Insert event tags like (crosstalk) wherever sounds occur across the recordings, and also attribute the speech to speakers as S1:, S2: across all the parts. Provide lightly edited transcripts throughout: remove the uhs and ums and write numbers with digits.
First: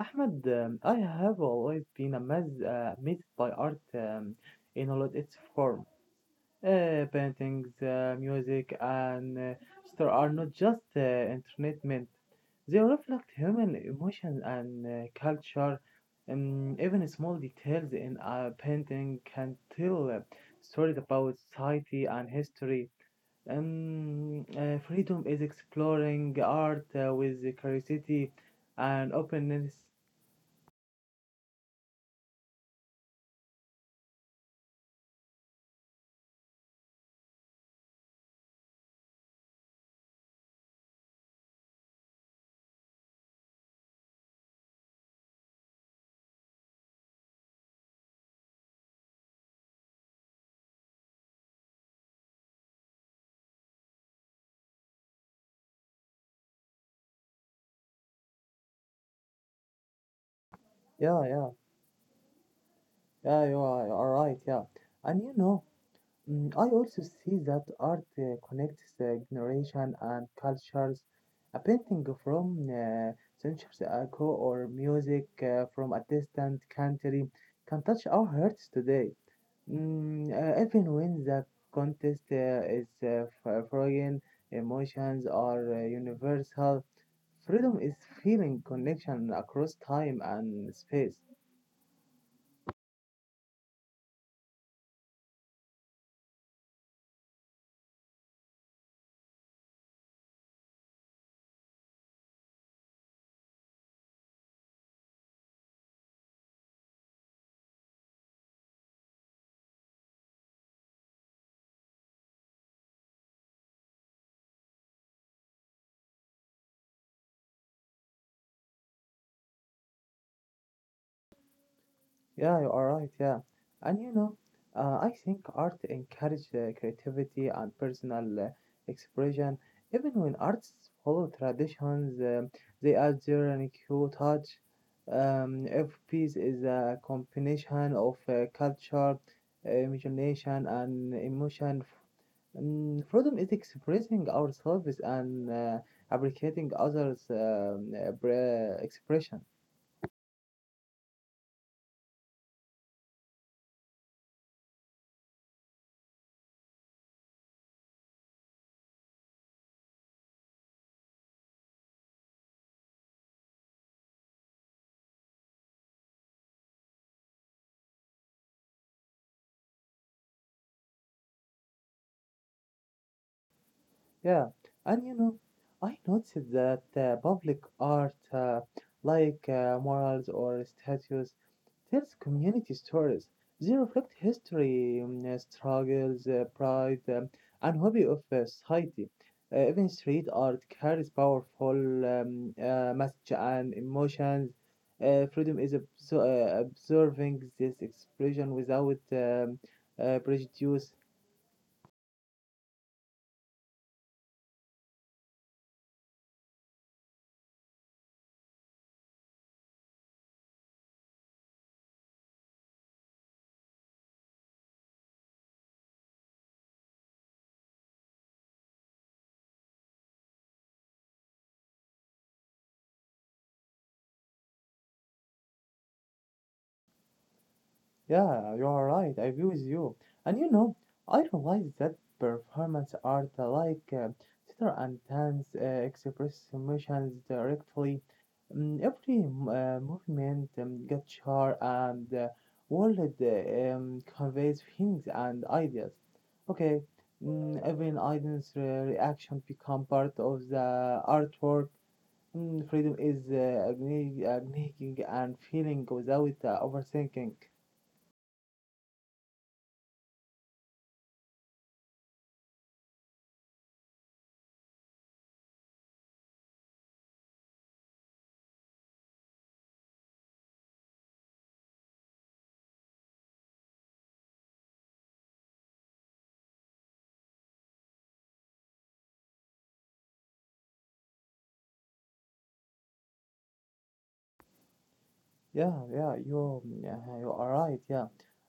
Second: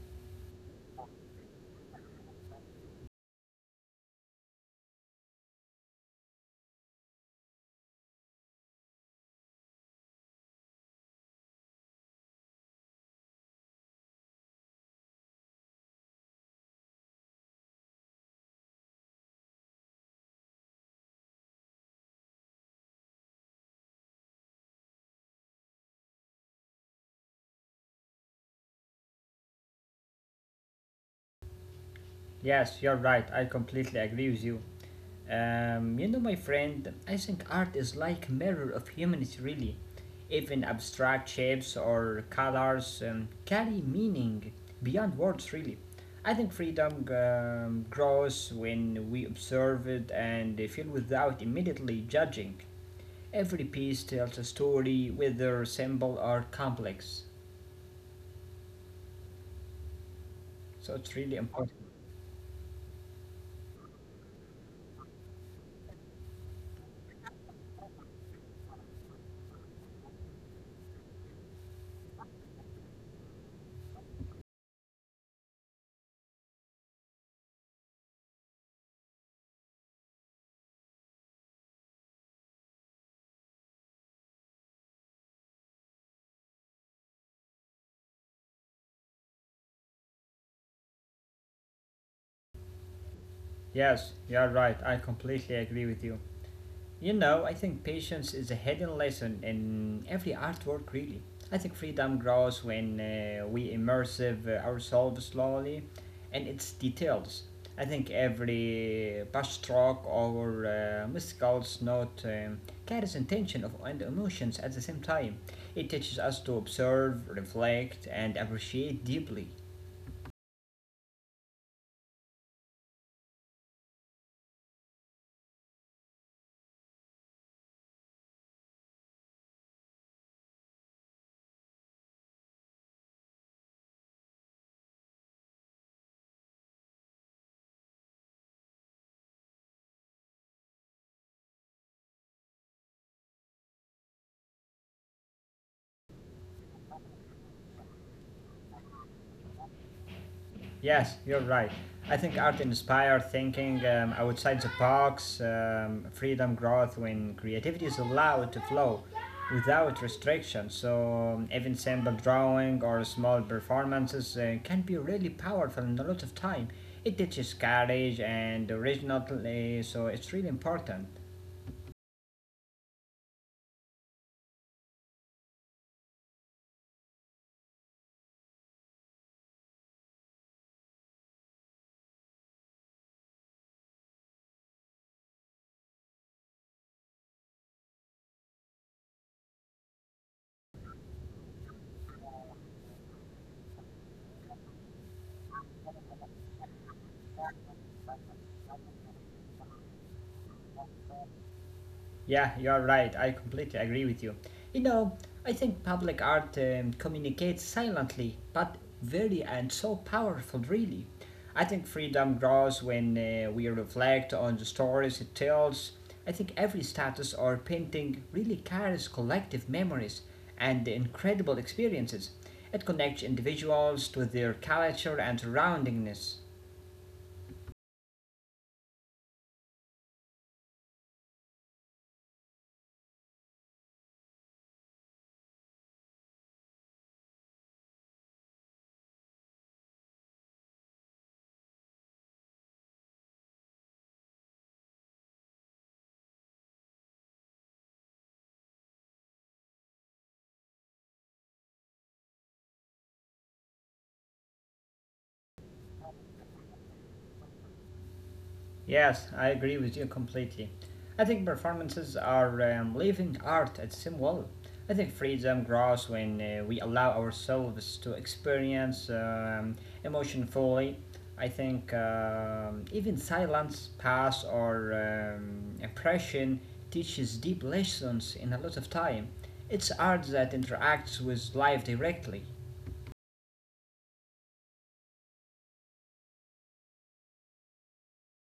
S1: Ahmad, I have always been amazed by art in all of its form. Paintings, music, and store are not just entertainment. They reflect human emotion and culture. Even small details in a painting can tell stories about society and history. Freedom is exploring art with curiosity and openness.
S2: Yes, you're right. I completely agree with you. You know, my friend, I think art is like mirror of humanity, really. Even abstract shapes or colors carry meaning beyond words, really. I think freedom grows when we observe it and feel without immediately judging. Every piece tells a story, whether simple or complex. So it's
S1: Yeah,
S2: really
S1: yeah,
S2: important.
S1: yeah, you are right, yeah. And I also see that art connects generation and cultures. A painting from centuries ago or music from a distant country can touch our hearts today. Even when the contest is frozen, emotions are universal. Freedom is feeling connection across time and space.
S2: Yes, you're right. I completely agree with you. You know, I think patience is a hidden lesson in every artwork, really. I think freedom grows when we immerse ourselves slowly in its details. I think every brushstroke or muscles note carries intention of, and emotions at the same time. It teaches us to observe, reflect, and appreciate deeply.
S1: Yeah, you are right. Yeah, and I think art encourages creativity and personal expression. Even when artists follow traditions, they add their unique touch. Every piece is a combination of culture, imagination, and emotion. Freedom is expressing ourselves and appreciating others' expression.
S2: Yes, you're right. I think art inspires thinking outside the box, freedom, growth, when creativity is allowed to flow without restriction. So, even simple drawing or small performances can be really powerful in a lot of time. It teaches courage and originality, so it's really important.
S1: Yeah, and I noticed that public art, like murals or statues, tells community stories. They reflect history, struggles, pride, and hobby of society. Even street art carries powerful message and emotions. Freedom is observing this expression without prejudice.
S2: Yeah, you're right. I completely agree with you. You know, I think public art communicates silently, but very and so powerful, really. I think freedom grows when we reflect on the stories it tells. I think every status or painting really carries collective memories and incredible experiences. It connects individuals to their culture and surroundings.
S1: Yeah, you are right. I agree with you. And I realize that performance art like theater and dance express emotions directly. Every movement, gesture, and word conveys feelings and ideas. Okay, even audience reaction become part of the artwork. Freedom is acknowledging and feeling without overthinking.
S2: Yes, I agree with you completely. I think performances are living art at some level. I think freedom grows when we allow ourselves to experience emotion fully. I think even silence, pause, or impression teaches deep lessons in a lot of time. It's art that interacts with life directly.
S1: Yeah, yeah, yeah, you are right. Yeah,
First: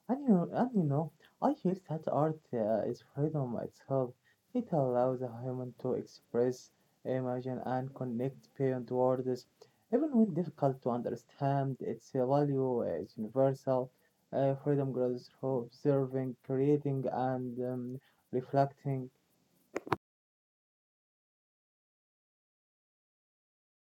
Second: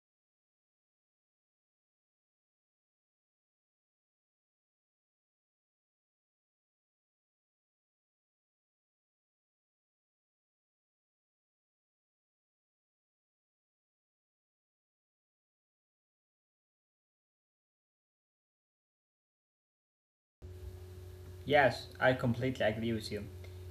S1: and I feel that art is freedom itself. It allows a human to express, imagine, and connect beyond words, even when difficult to understand. Its value is universal. Freedom grows through observing, creating, and reflecting.
S2: Yes, I completely agree with you.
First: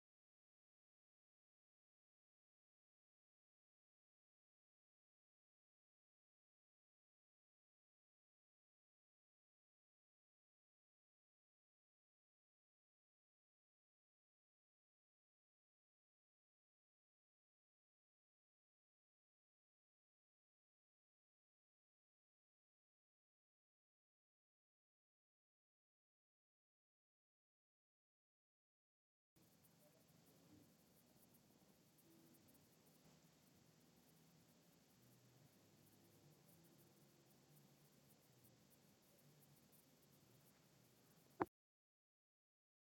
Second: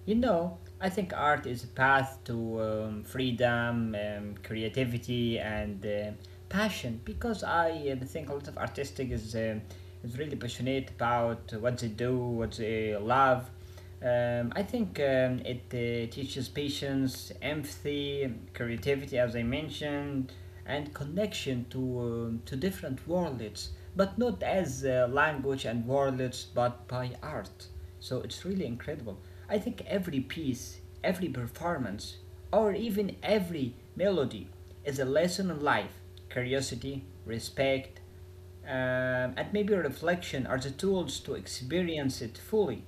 S2: You know, I think art is a path to freedom, creativity, and passion because I think a lot of artistic is really passionate about what they do, what they love. I think it teaches patience, empathy, creativity, as I mentioned, and connection to different worlds, but not as language and worlds, but by art. So it's really incredible. I think every piece, every performance, or even every melody is a lesson in life, curiosity, respect, um, and maybe reflection are the tools to experience it fully.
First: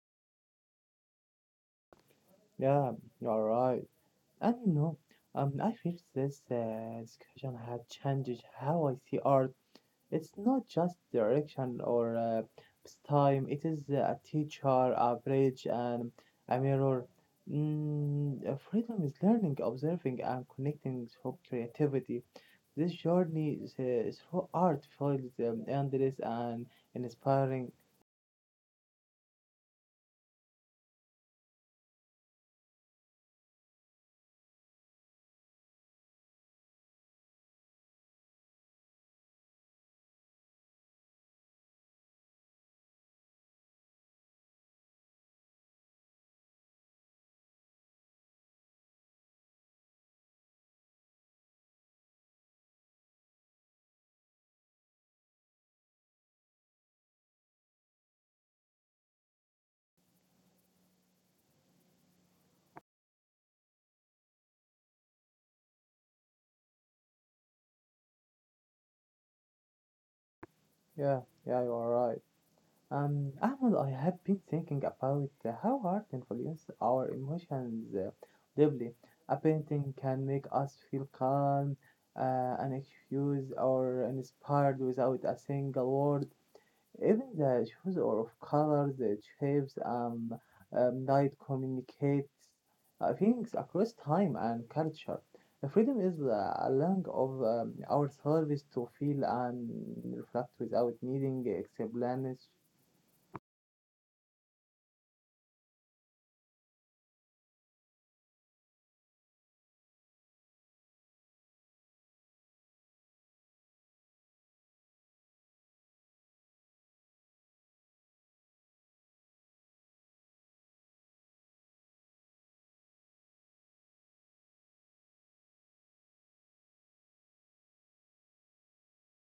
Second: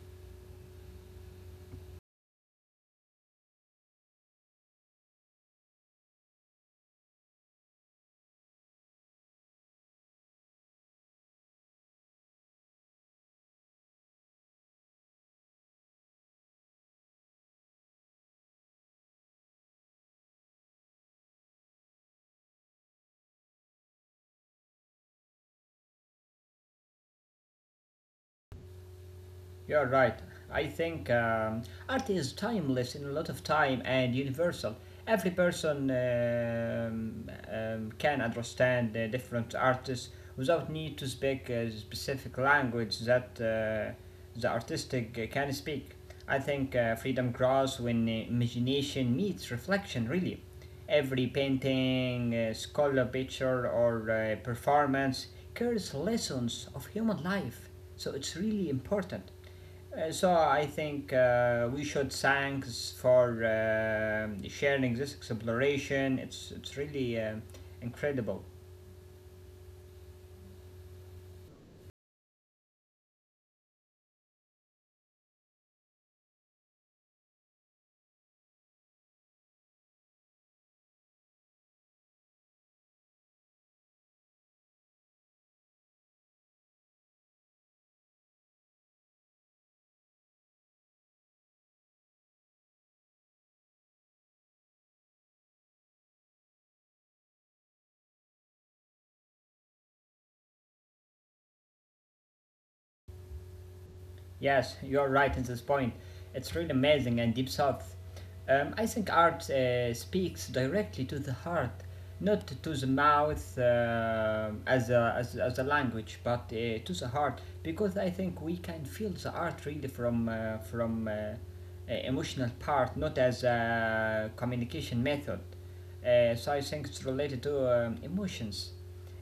S1: Yeah, you are right. And I feel this discussion has changed how I see art. It's not just direction or time. It is a teacher, a bridge, and a mirror. Freedom is learning, observing, and connecting through creativity. This journey through art feels endless and inspiring.
S2: You're right. I think art is timeless in a lot of time and universal. Every person can understand the different artists without need to speak a specific language that the artistic can speak. I think freedom grows when imagination meets reflection, really. Every painting, sculpture, picture, or performance carries lessons of human life, so it's really important. So I think we should thanks for sharing this exploration. It's really incredible.
S1: Yeah, yeah, you are right. Ahmed, I have been thinking about how art influences our emotions deeply. A painting can make us feel calm, unexcused, or inspired without a single word. Even the choice of colors, the shapes, light communicates feelings across time and culture. The freedom is a lung of our service to feel and reflect without needing explanation.
S2: Yes, you're right in this point. It's really amazing and deep thought. I think art speaks directly to the heart, not to the mouth uh, as a language, but to the heart, because I think we can feel the art really from emotional part, not as a communication method. So I think it's related to emotions.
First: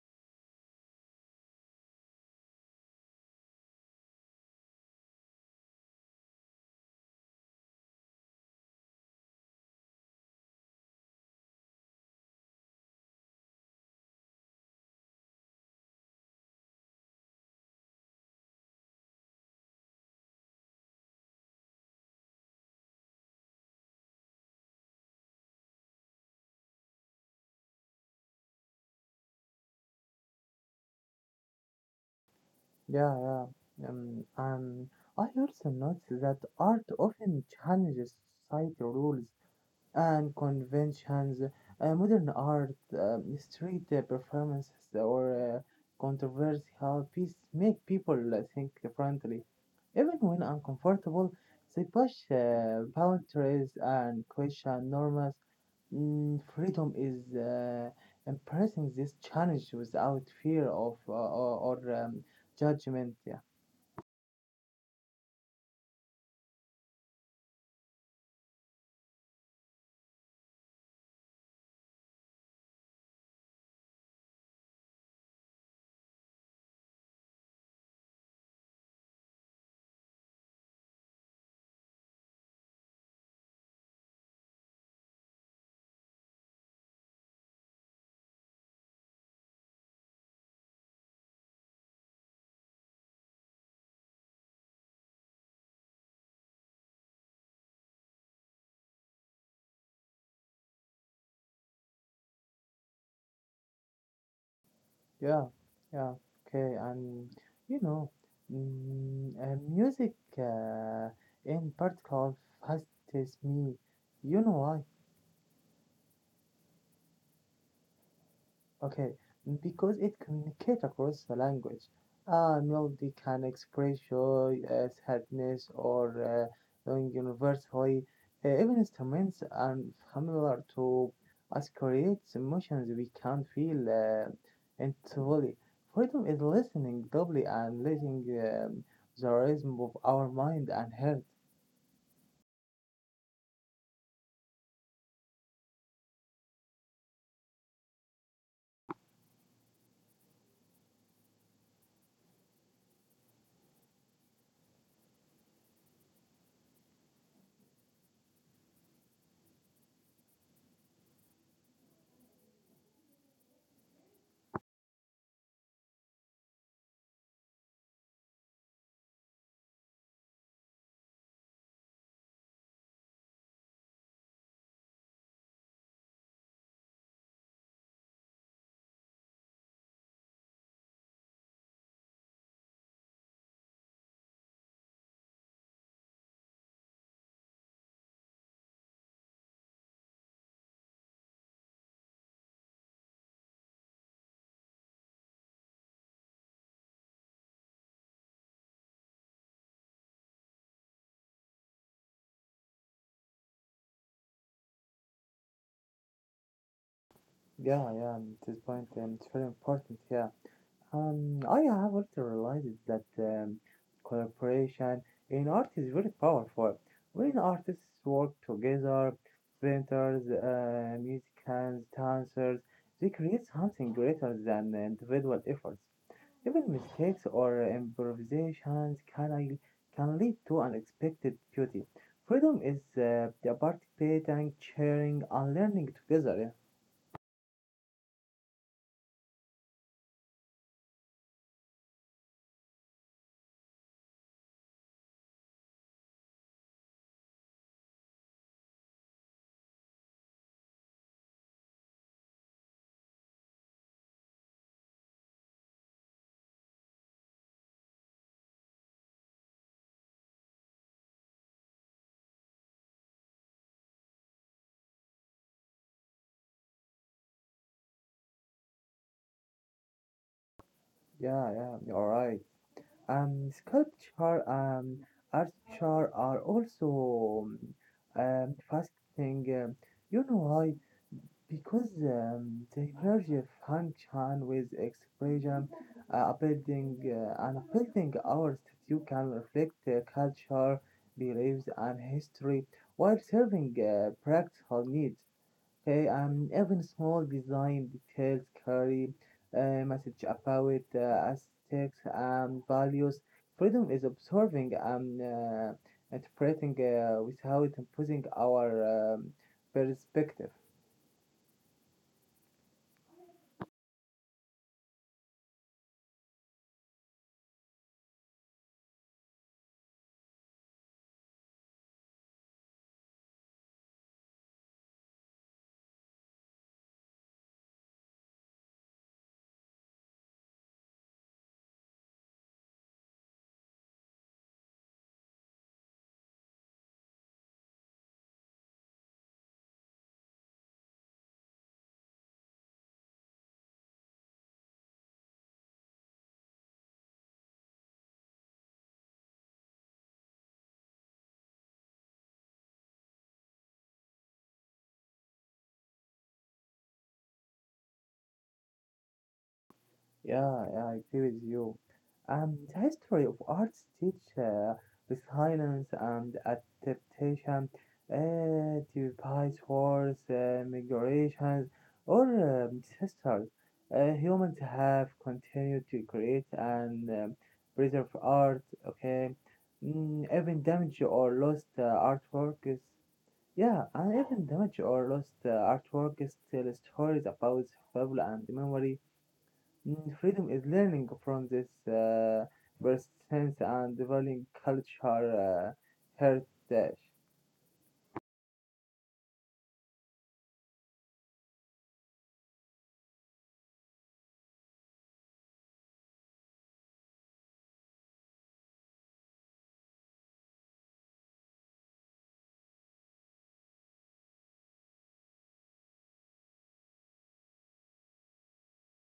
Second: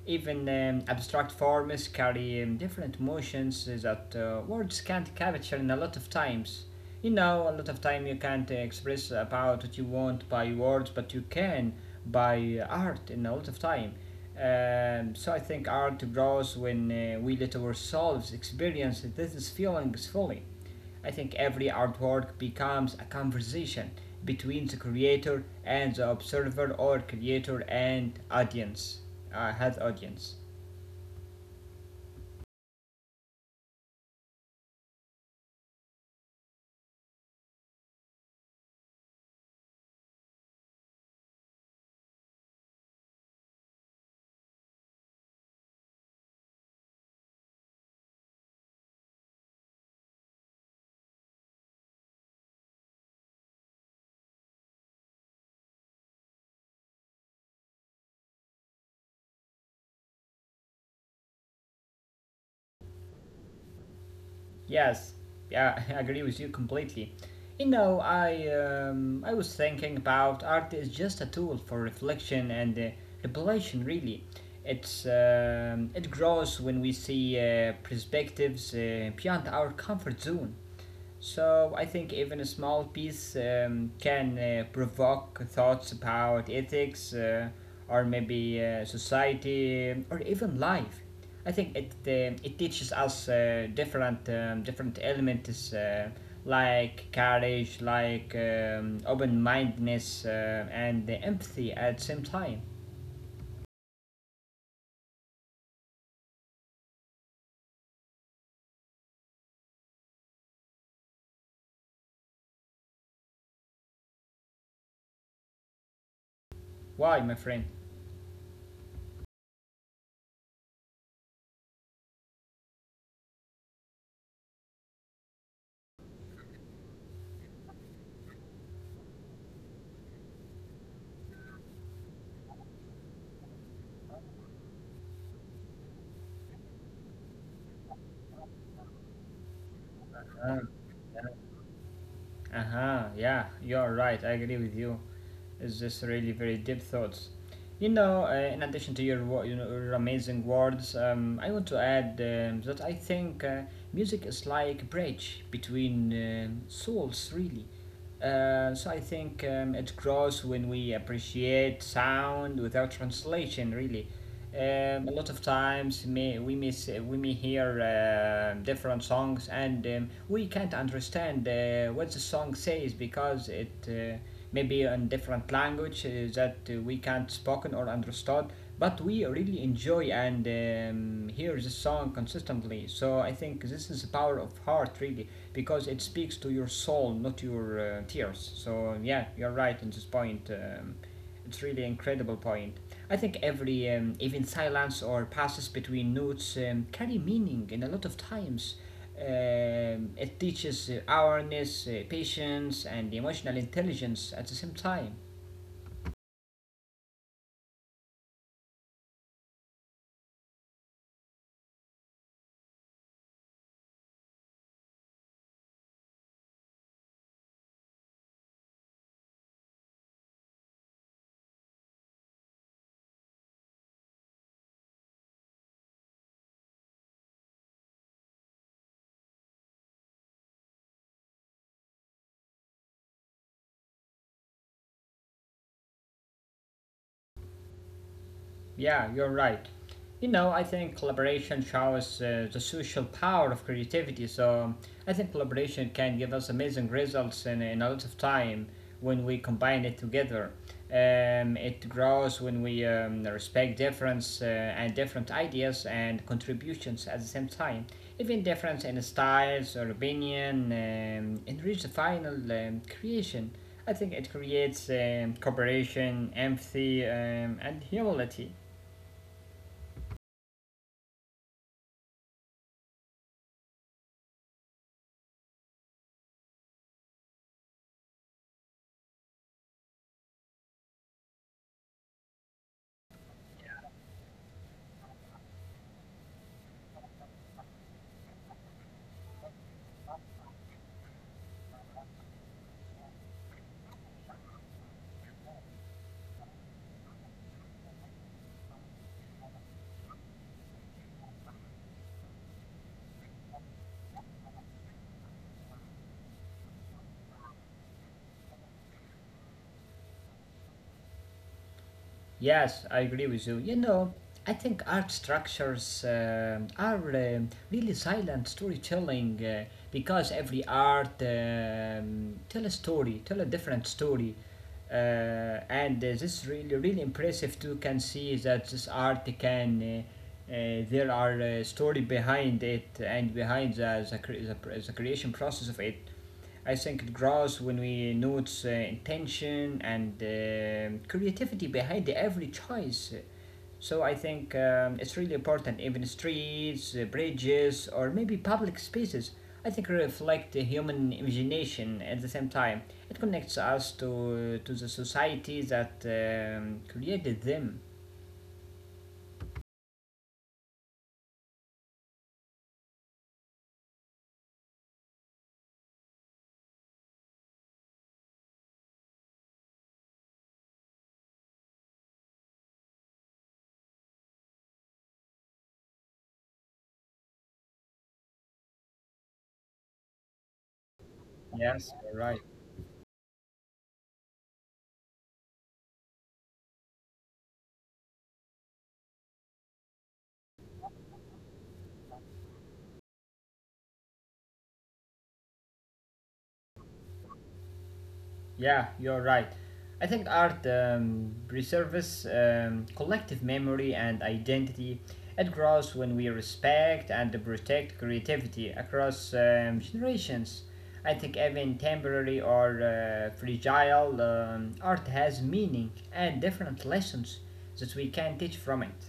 S2: Even abstract forms carry different emotions that words can't capture in a lot of times. You know, a lot of time you can't express about what you want by words, but you can by art in a lot of time. So I think art grows when we let ourselves experience these feelings fully. I think every artwork becomes a conversation between the creator and the observer or creator and audience has audience.
S1: Yeah, yeah. And I also noticed that art often challenges society rules and conventions. Modern art, street performances, or controversial pieces make people think differently. Even when uncomfortable, they push boundaries and question norms. Freedom is embracing this challenge without fear of or judgment. Yeah.
S2: Yes. Yeah, (laughs) I agree with you completely. You know, I was thinking about art is just a tool for reflection and revelation, really. It grows when we see perspectives beyond our comfort zone. So I think even a small piece can provoke thoughts about ethics or maybe society or even life. I think it teaches us different elements like courage, like open mindedness, and the empathy at the same time.
S1: Yeah, yeah, okay, and you know, music uh, in particular fascinates me. You know why?
S2: Why, my friend?
S1: Okay, because it communicates across the language. A melody can express joy, sadness, or knowing universally. Even instruments unfamiliar to us creates emotions we can't feel intuitively. Freedom is listening doubly and letting the rhythm of our mind and heart.
S2: Uh huh. Yeah, you're right. I agree with you. Is this really very deep thoughts. You know, in addition to your your amazing words, I want to add that I think music is like a bridge between souls, really. So I think it grows when we appreciate sound without translation. Really, a lot of times may, we miss we may hear different songs and we can't understand what the song says because it may be in different language that we can't spoken or understood. But we really enjoy and hear the song consistently. So I think this is the power of heart, really because it speaks to your soul, not your tears. So yeah, you're right in this point. It's really incredible point. I think every even silence or passes between notes carry meaning, and a lot of times it teaches awareness, patience, and emotional intelligence at the same time.
S1: Yeah, yeah, this point it's very important. Yeah. I have also realized that collaboration in art is very powerful. When artists work together, painters, musicians, dancers, they create something greater than individual efforts. Even mistakes or improvisations can lead to unexpected beauty. Freedom is the participating, sharing, and learning together.
S2: Yeah, you're right. You know, I think collaboration shows the social power of creativity. So I think collaboration can give us amazing results in a lot of time when we combine it together. It grows when we respect difference and different ideas and contributions at the same time. Even difference in styles or opinion enrich the final creation. I think it creates cooperation, empathy, and humility.
S1: Yeah, yeah, yeah, you're right. Sculpture, architecture are also fascinating. You know why? Because they merge a function with expression. A building and a building our statue can reflect the culture, beliefs, and history while serving practical needs. Okay, even small design details carry a message about aesthetics and values. Freedom is observing and interpreting without imposing our perspective.
S2: Yes, I agree with you. You know, I think art structures are really silent storytelling because every art tell a story, tell a different story, uh, and this is really really impressive too. Can see that this art can. There are story behind it and behind the creation process of it. I think it grows when we notice intention and creativity behind every choice. So I think it's really important, even streets, bridges, or maybe public spaces. I think reflect the human imagination at the same time. It connects us to the society that created them.
S1: Yeah, yeah, I agree with you. The history of arts teach resilience and adaptation, despite wars, migrations, or disasters. Humans have continued to create and preserve art, okay? Even damaged or lost
S2: Yes, you're right.
S1: artwork is, yeah, and even damaged or lost artwork is still stories about survival and memory. Freedom is learning from this first sense and valuing culture heritage.
S2: Yeah, you're right. I think art preserves collective memory and identity. It grows when we respect and protect creativity across generations. I think even temporary or fragile art has meaning and different lessons that we can teach from it.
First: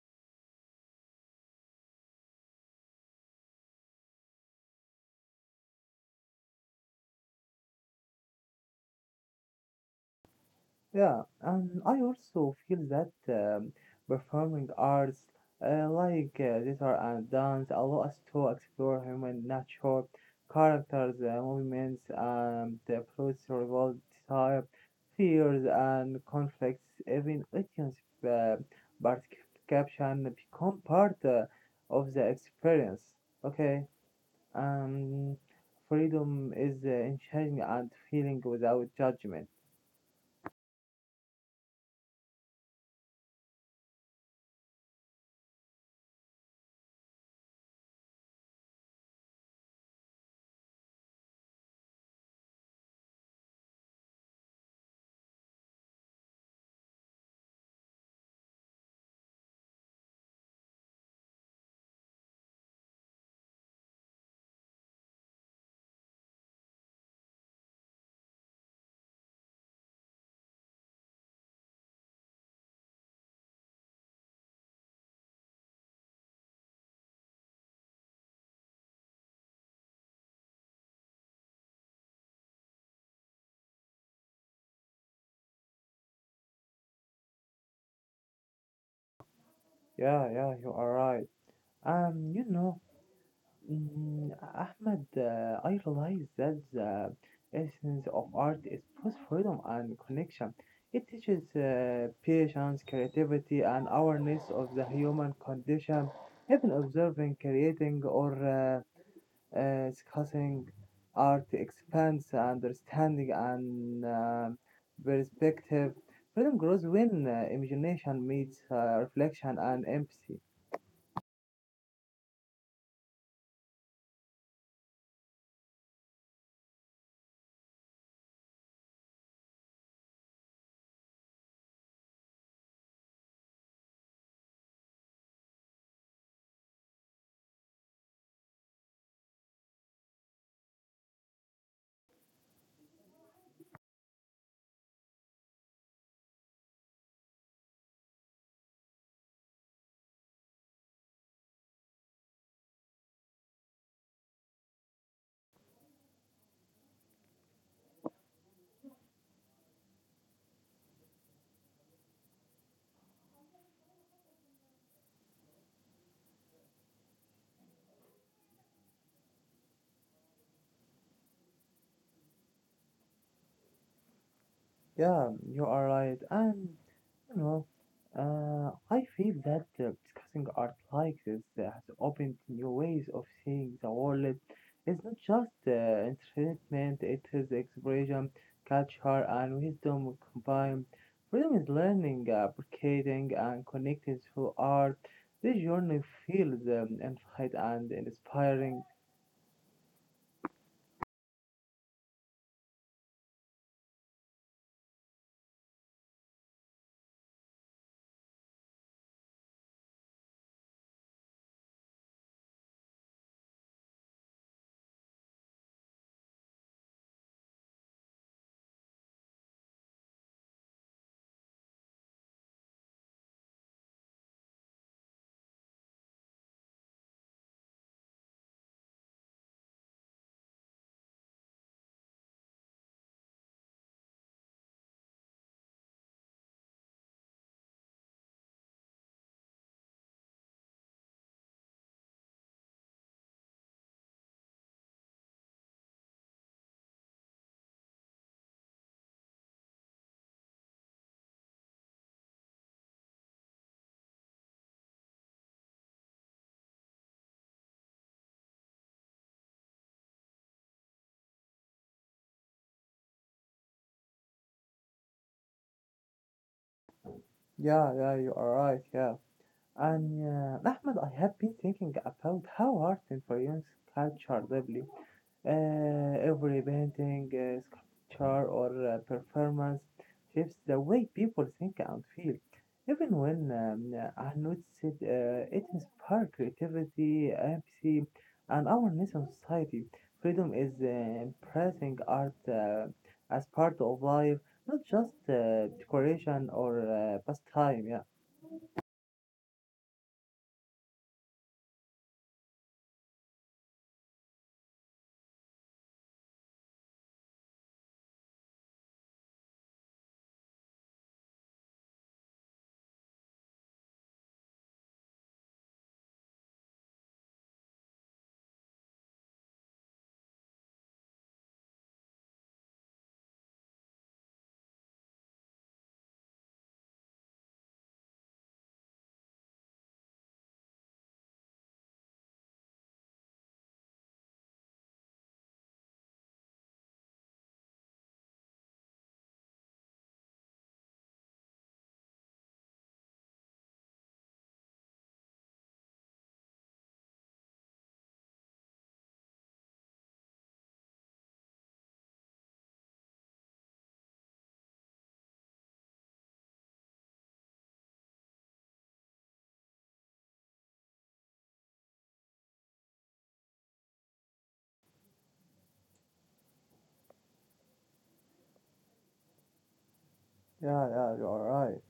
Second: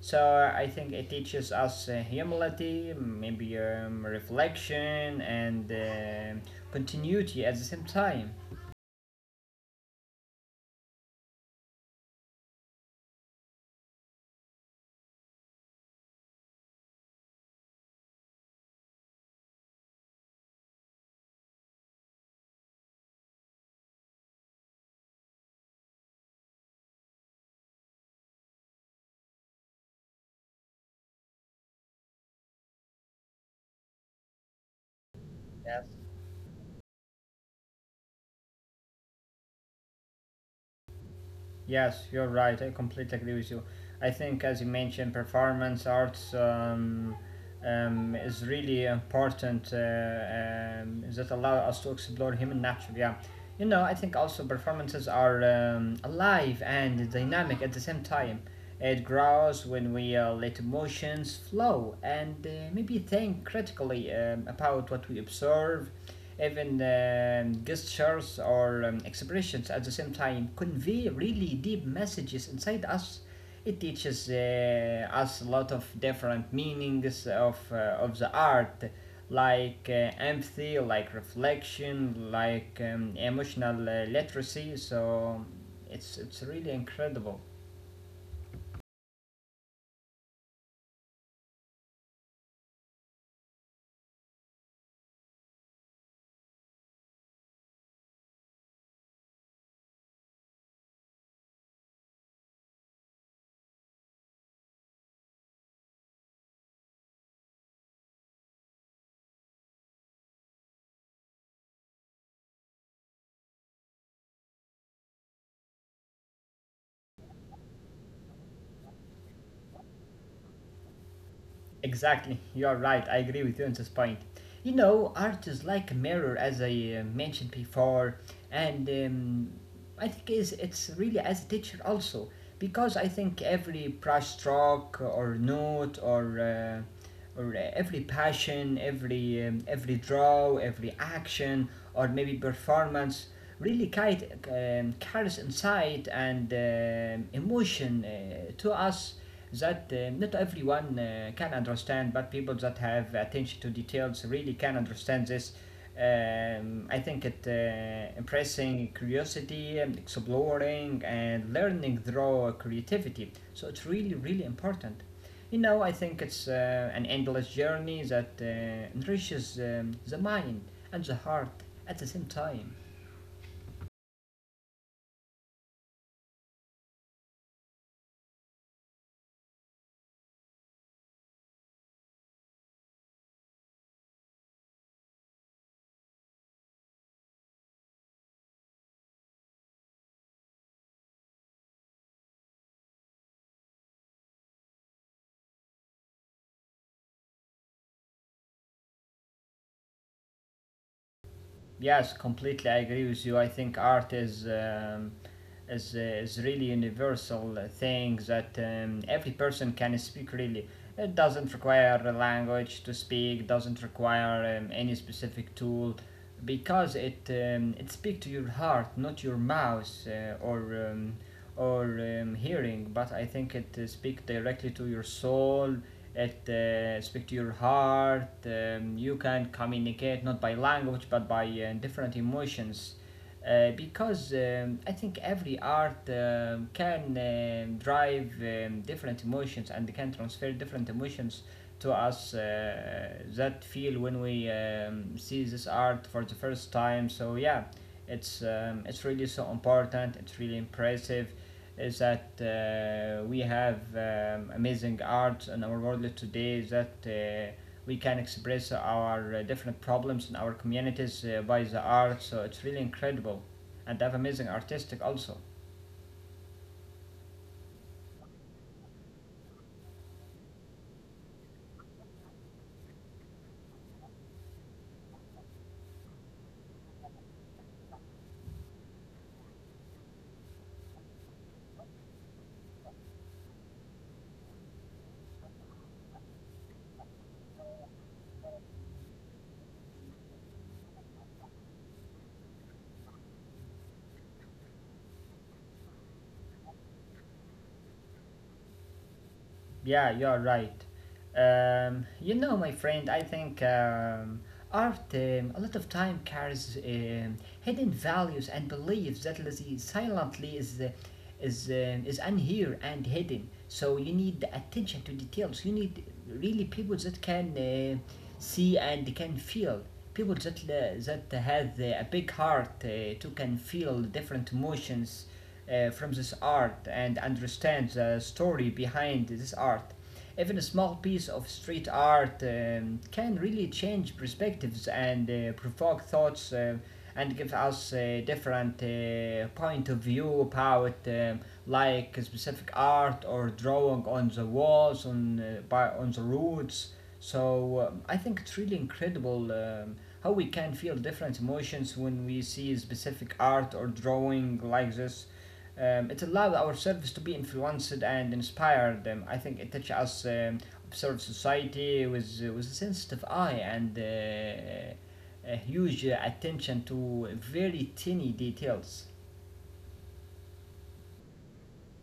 S2: So I think it teaches us humility, maybe reflection, and continuity at the same time.
S1: Yeah, and I also feel that performing arts like theater and dance allow us to explore human nature, characters, movements, and the approach to revolve desire, fears, and conflicts. Even audience uh, participation become part of the experience. Okay, um, freedom is in sharing and feeling without judgment.
S2: Yes, you're right. I completely agree with you. I think, as you mentioned, performance arts. Is really important that allow us to explore human nature. Yeah, you know, I think also performances are alive and dynamic at the same time. It grows when we let emotions flow and maybe think critically about what we observe. Even gestures or expressions at the same time convey really deep messages inside us. It teaches us a lot of different meanings of the art, like empathy, like reflection, like emotional literacy. So it's really incredible.
S1: Yeah, yeah, you are right. Um, you know, Ahmed, I realize that the essence of art is both freedom and connection. It teaches patience, creativity, and awareness of the human condition. Even observing, creating, or discussing art expands understanding and perspective. Freedom grows when imagination meets reflection and empathy.
S2: Exactly, you're right. I agree with you on this point. You know, art is like a mirror, as I mentioned before, and I think is it's really as a teacher also because I think every brush stroke or note or every passion, every draw, every action, or maybe performance really kind, carries insight and emotion to us that not everyone can understand, but people that have attention to details really can understand this. I think it impressing curiosity, exploring, and learning through creativity. So it's really, really important. You know, I think it's an endless journey that enriches the mind and the heart at the same time.
S1: Yeah, you are right. And You know, I feel that discussing art like this has opened new ways of seeing the world. It's not just entertainment. It is expression, culture, and wisdom combined. Freedom is learning, appreciating, and connecting through art. This journey feels infinite and inspiring.
S2: Yes, completely. I agree with you. I think art is is really universal thing that every person can speak. Really, it doesn't require a language to speak. Doesn't require any specific tool, because it it speaks to your heart, not your mouth or hearing. But I think it speaks directly to your soul. It speak to your heart. You can communicate not by language but by different emotions because I think every art can drive different emotions and can transfer different emotions to us that feel when we see this art for the first time. So yeah, it's really so important. It's really impressive is that we have amazing art in our world today that we can express our different problems in our communities by the art, so it's really incredible and they have amazing artistic also.
S1: Yeah, yeah, you are right, yeah. And Ahmed, I have been thinking about how art influences culture deeply. Every painting, sculpture, or performance shapes the way people think and feel. Even when I noticed it, it inspires creativity, empathy, and awareness in society. Freedom is embracing art as part of life, not just decoration or pastime. Yeah.
S2: Yeah, you're right. My friend, I think art, a lot of time, carries hidden values and beliefs that lazy silently is unheard and hidden. So you need the attention to details. You need really people that can see and can feel. People that that have a big heart to can feel different emotions from this art and understand the story behind this art. Even a small piece of street art can really change perspectives and provoke thoughts and give us a different point of view about like a specific art or drawing on the walls on by on the roads. So I think it's really incredible, how we can feel different emotions when we see specific art or drawing like this. It allowed our service to be influenced and inspired. I think it touched us, observe society with a sensitive eye and a huge attention to very tiny details.
S1: Yeah, yeah, you are right.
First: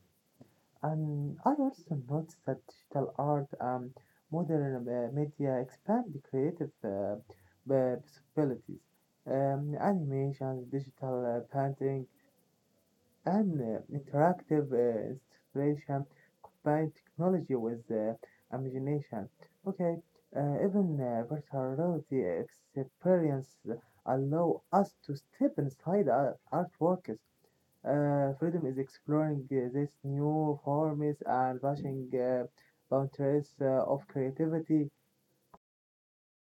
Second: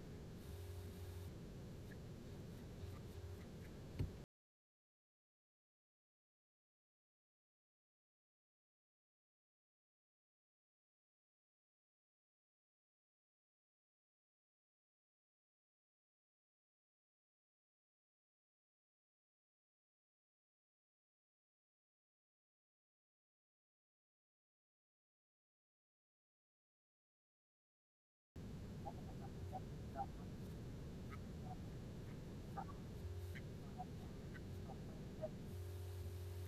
S1: And I also noticed that digital art and modern media expand the creative uh, possibilities. Animation, digital painting, and interactive installation combine technology with imagination. Okay, even virtual reality experience allow us to step inside our artworks. Freedom is exploring these new forms and pushing boundaries of creativity.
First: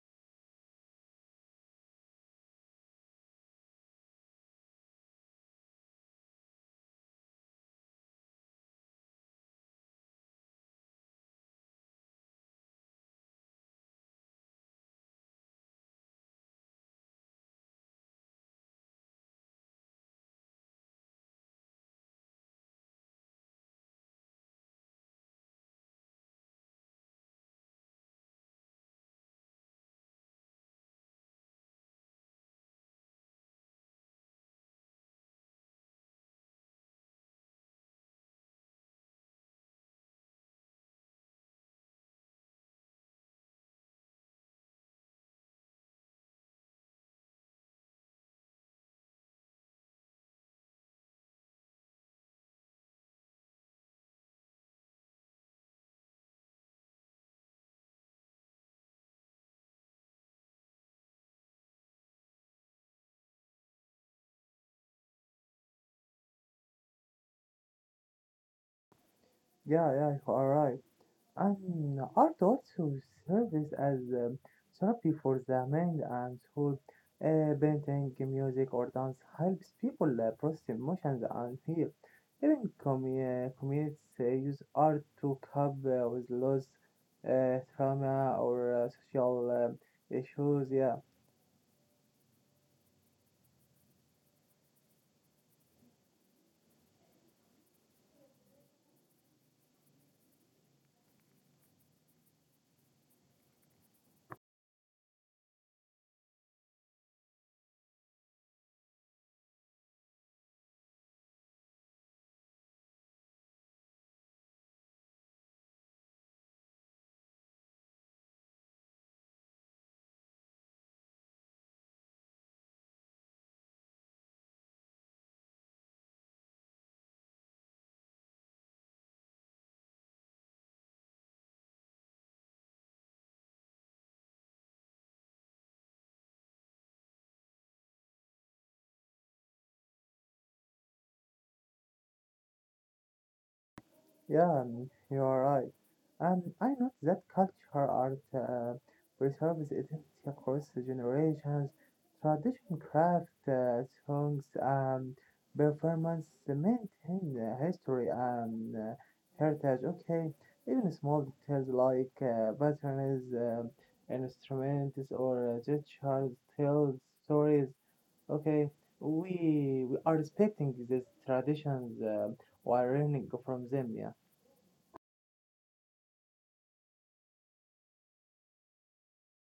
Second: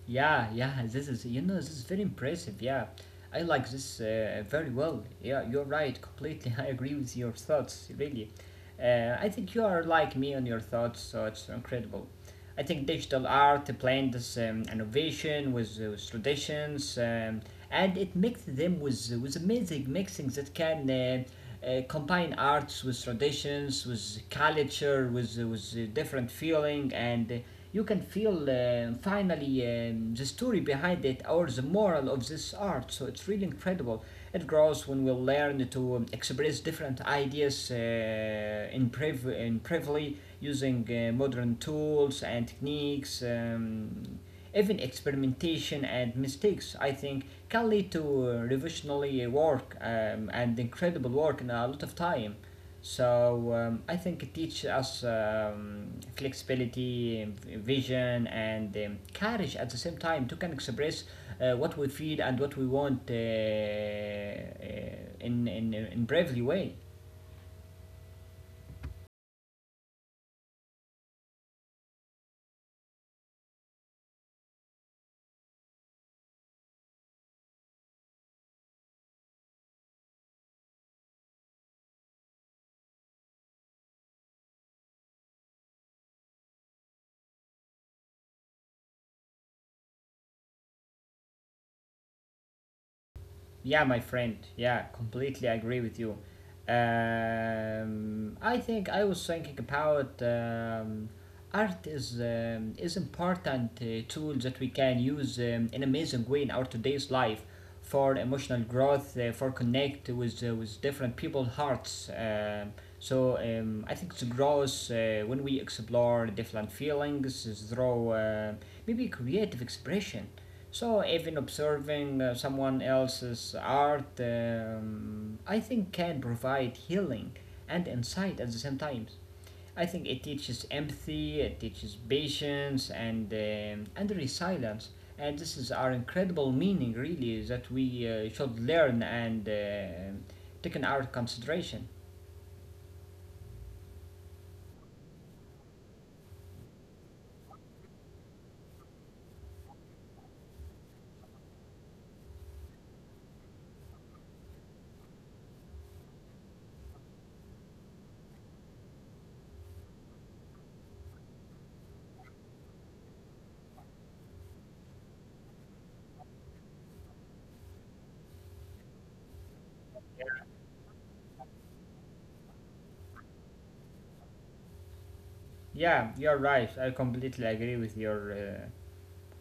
S2: Yeah, yeah, this is, you know, this is very impressive. Yeah, I like this very well. Yeah, you're right, completely. (laughs) I agree with your thoughts, really. I think you are like me on your thoughts, so it's incredible. I think digital art blends innovation with traditions, and it mixes them with amazing mixings that can combine arts with traditions, with culture, with different feeling, and you can feel finally the story behind it or the moral of this art. So it's really incredible. It grows when we learn to express different ideas using modern tools and techniques. Even experimentation and mistakes, I think, can lead to revolutionary work and incredible work in a lot of time. So I think it teaches us flexibility, vision, and courage at the same time to can express what we feel and what we want in bravely way.
S1: Yeah, yeah, you are right. And art also serves as therapy for the mind and soul. Painting, music, or dance helps people process emotions and heal. Even communities use art to cope with loss, trauma, or social issues. Yeah.
S2: Yeah, my friend. Yeah, completely agree with you. I think I was thinking about art is important tool that we can use in amazing way in our today's life for emotional growth, for connect with different people hearts. So I think it grows when we explore different feelings through maybe creative expression. So, even observing someone else's art, I think, can provide healing and insight at the same time. I think it teaches empathy, it teaches patience, and resilience. And this is our incredible meaning, really, that we should learn and take in our consideration.
S1: Yeah, you are right. And I know that culture art preserves identity across the generations. Tradition, craft, songs, and performance maintain history and heritage. Okay, even small details like patterns, instruments, or gestures tell stories. Okay, we are respecting these traditions while learning from them. Yeah.
S2: Yeah, you're right. I completely agree with your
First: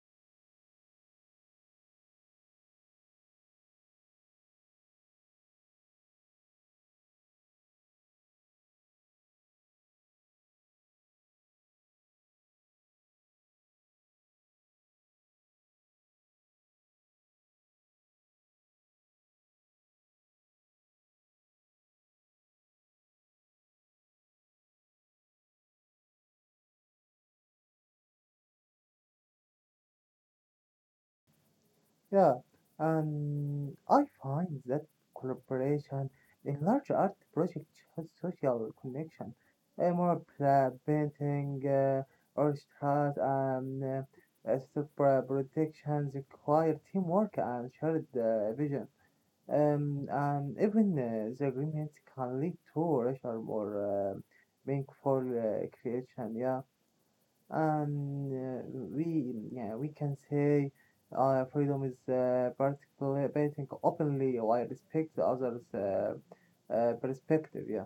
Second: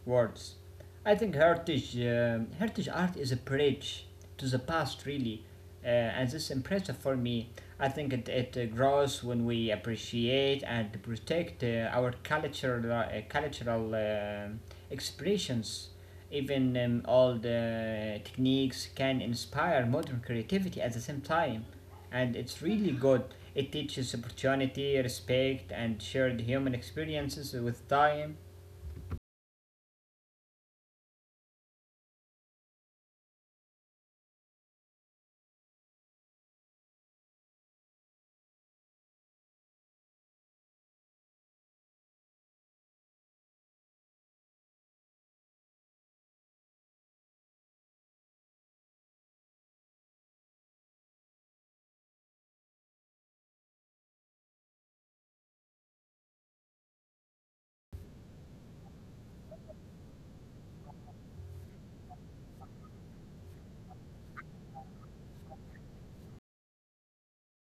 S2: words. I think heritage, art is a bridge to the past, really, and this is impressive for me. I think it grows when we appreciate and protect our cultural expressions. Even old techniques can inspire modern creativity at the same time, and it's really good. It teaches opportunity, respect, and shared human experiences with time.
S1: Yeah, and I find that collaboration in large art projects has social connection. More painting, orchestras, and super productions require teamwork and shared vision. And even the agreements can lead to richer, more meaningful creation. Yeah, and we yeah, we can say freedom is participating openly while respect the other's perspective. Yeah,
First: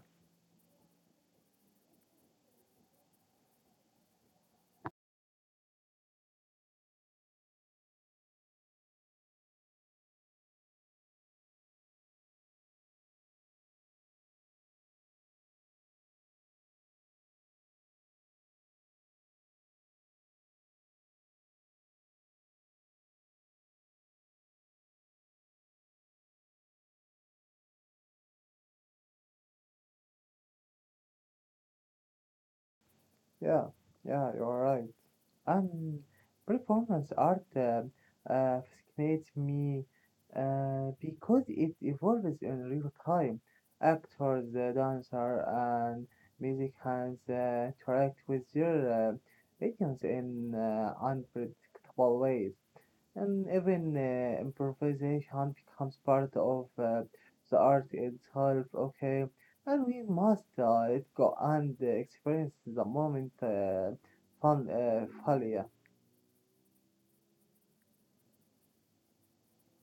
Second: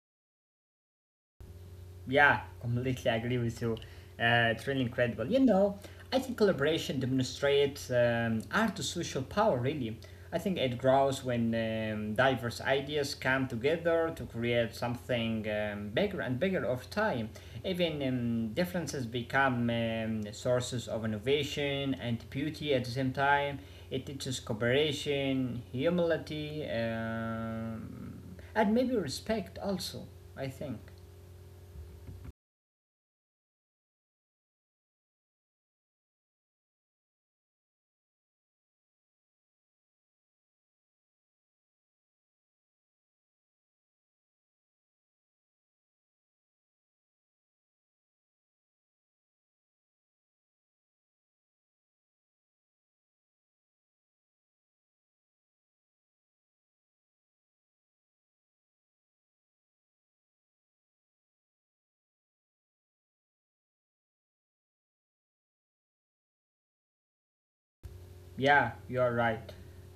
S2: Yeah, completely agree with you. It's really incredible. You know, I think collaboration demonstrates art to social power, really. I think it grows when diverse ideas come together to create something bigger and bigger over time. Even differences become sources of innovation and beauty at the same time. It teaches cooperation, humility, and maybe respect also, I think.
S1: yeah, yeah, you're right. And performance art uh, fascinates me because it evolves in real time. Actors, the dancer, and music hands interact with their audience in unpredictable ways. And even improvisation becomes part of the art itself, okay? And we must let go and experience the moment fully.
S2: Yeah, you are right.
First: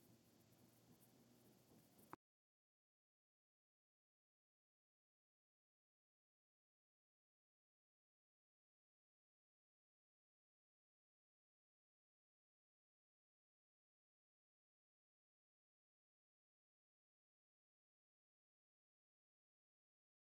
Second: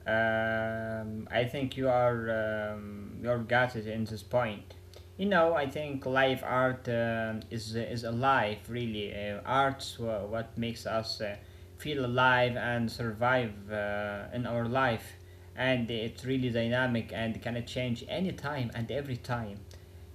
S2: I think you are you're gutted in this point. You know, I think live art is alive. Really, art's what makes us feel alive and survive in our life, and it's really dynamic and can change any time and every time.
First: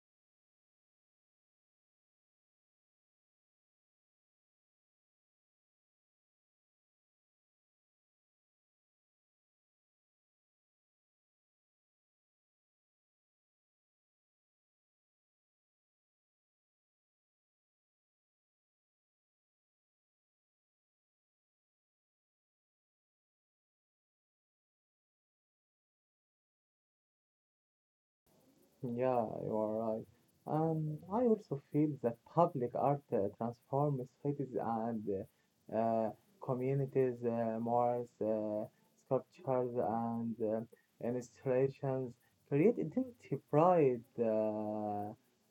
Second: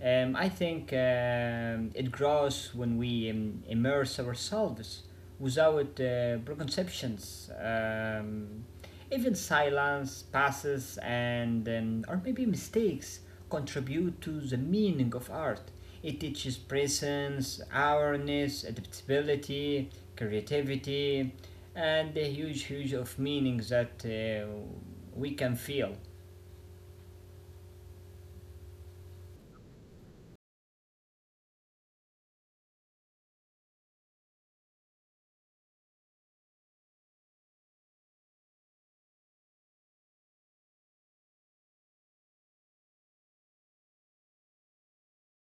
S2: I think it grows when we immerse ourselves without preconceptions. Even silence, passes, and or maybe mistakes contribute to the meaning of art. It teaches presence, awareness, adaptability, creativity, and a huge, huge of meaning that we can feel.
S1: Yeah, you are right. And I also feel that public art transforms cities and uh, uh, communities. Mores, sculptures, and installations create identity, pride, uh,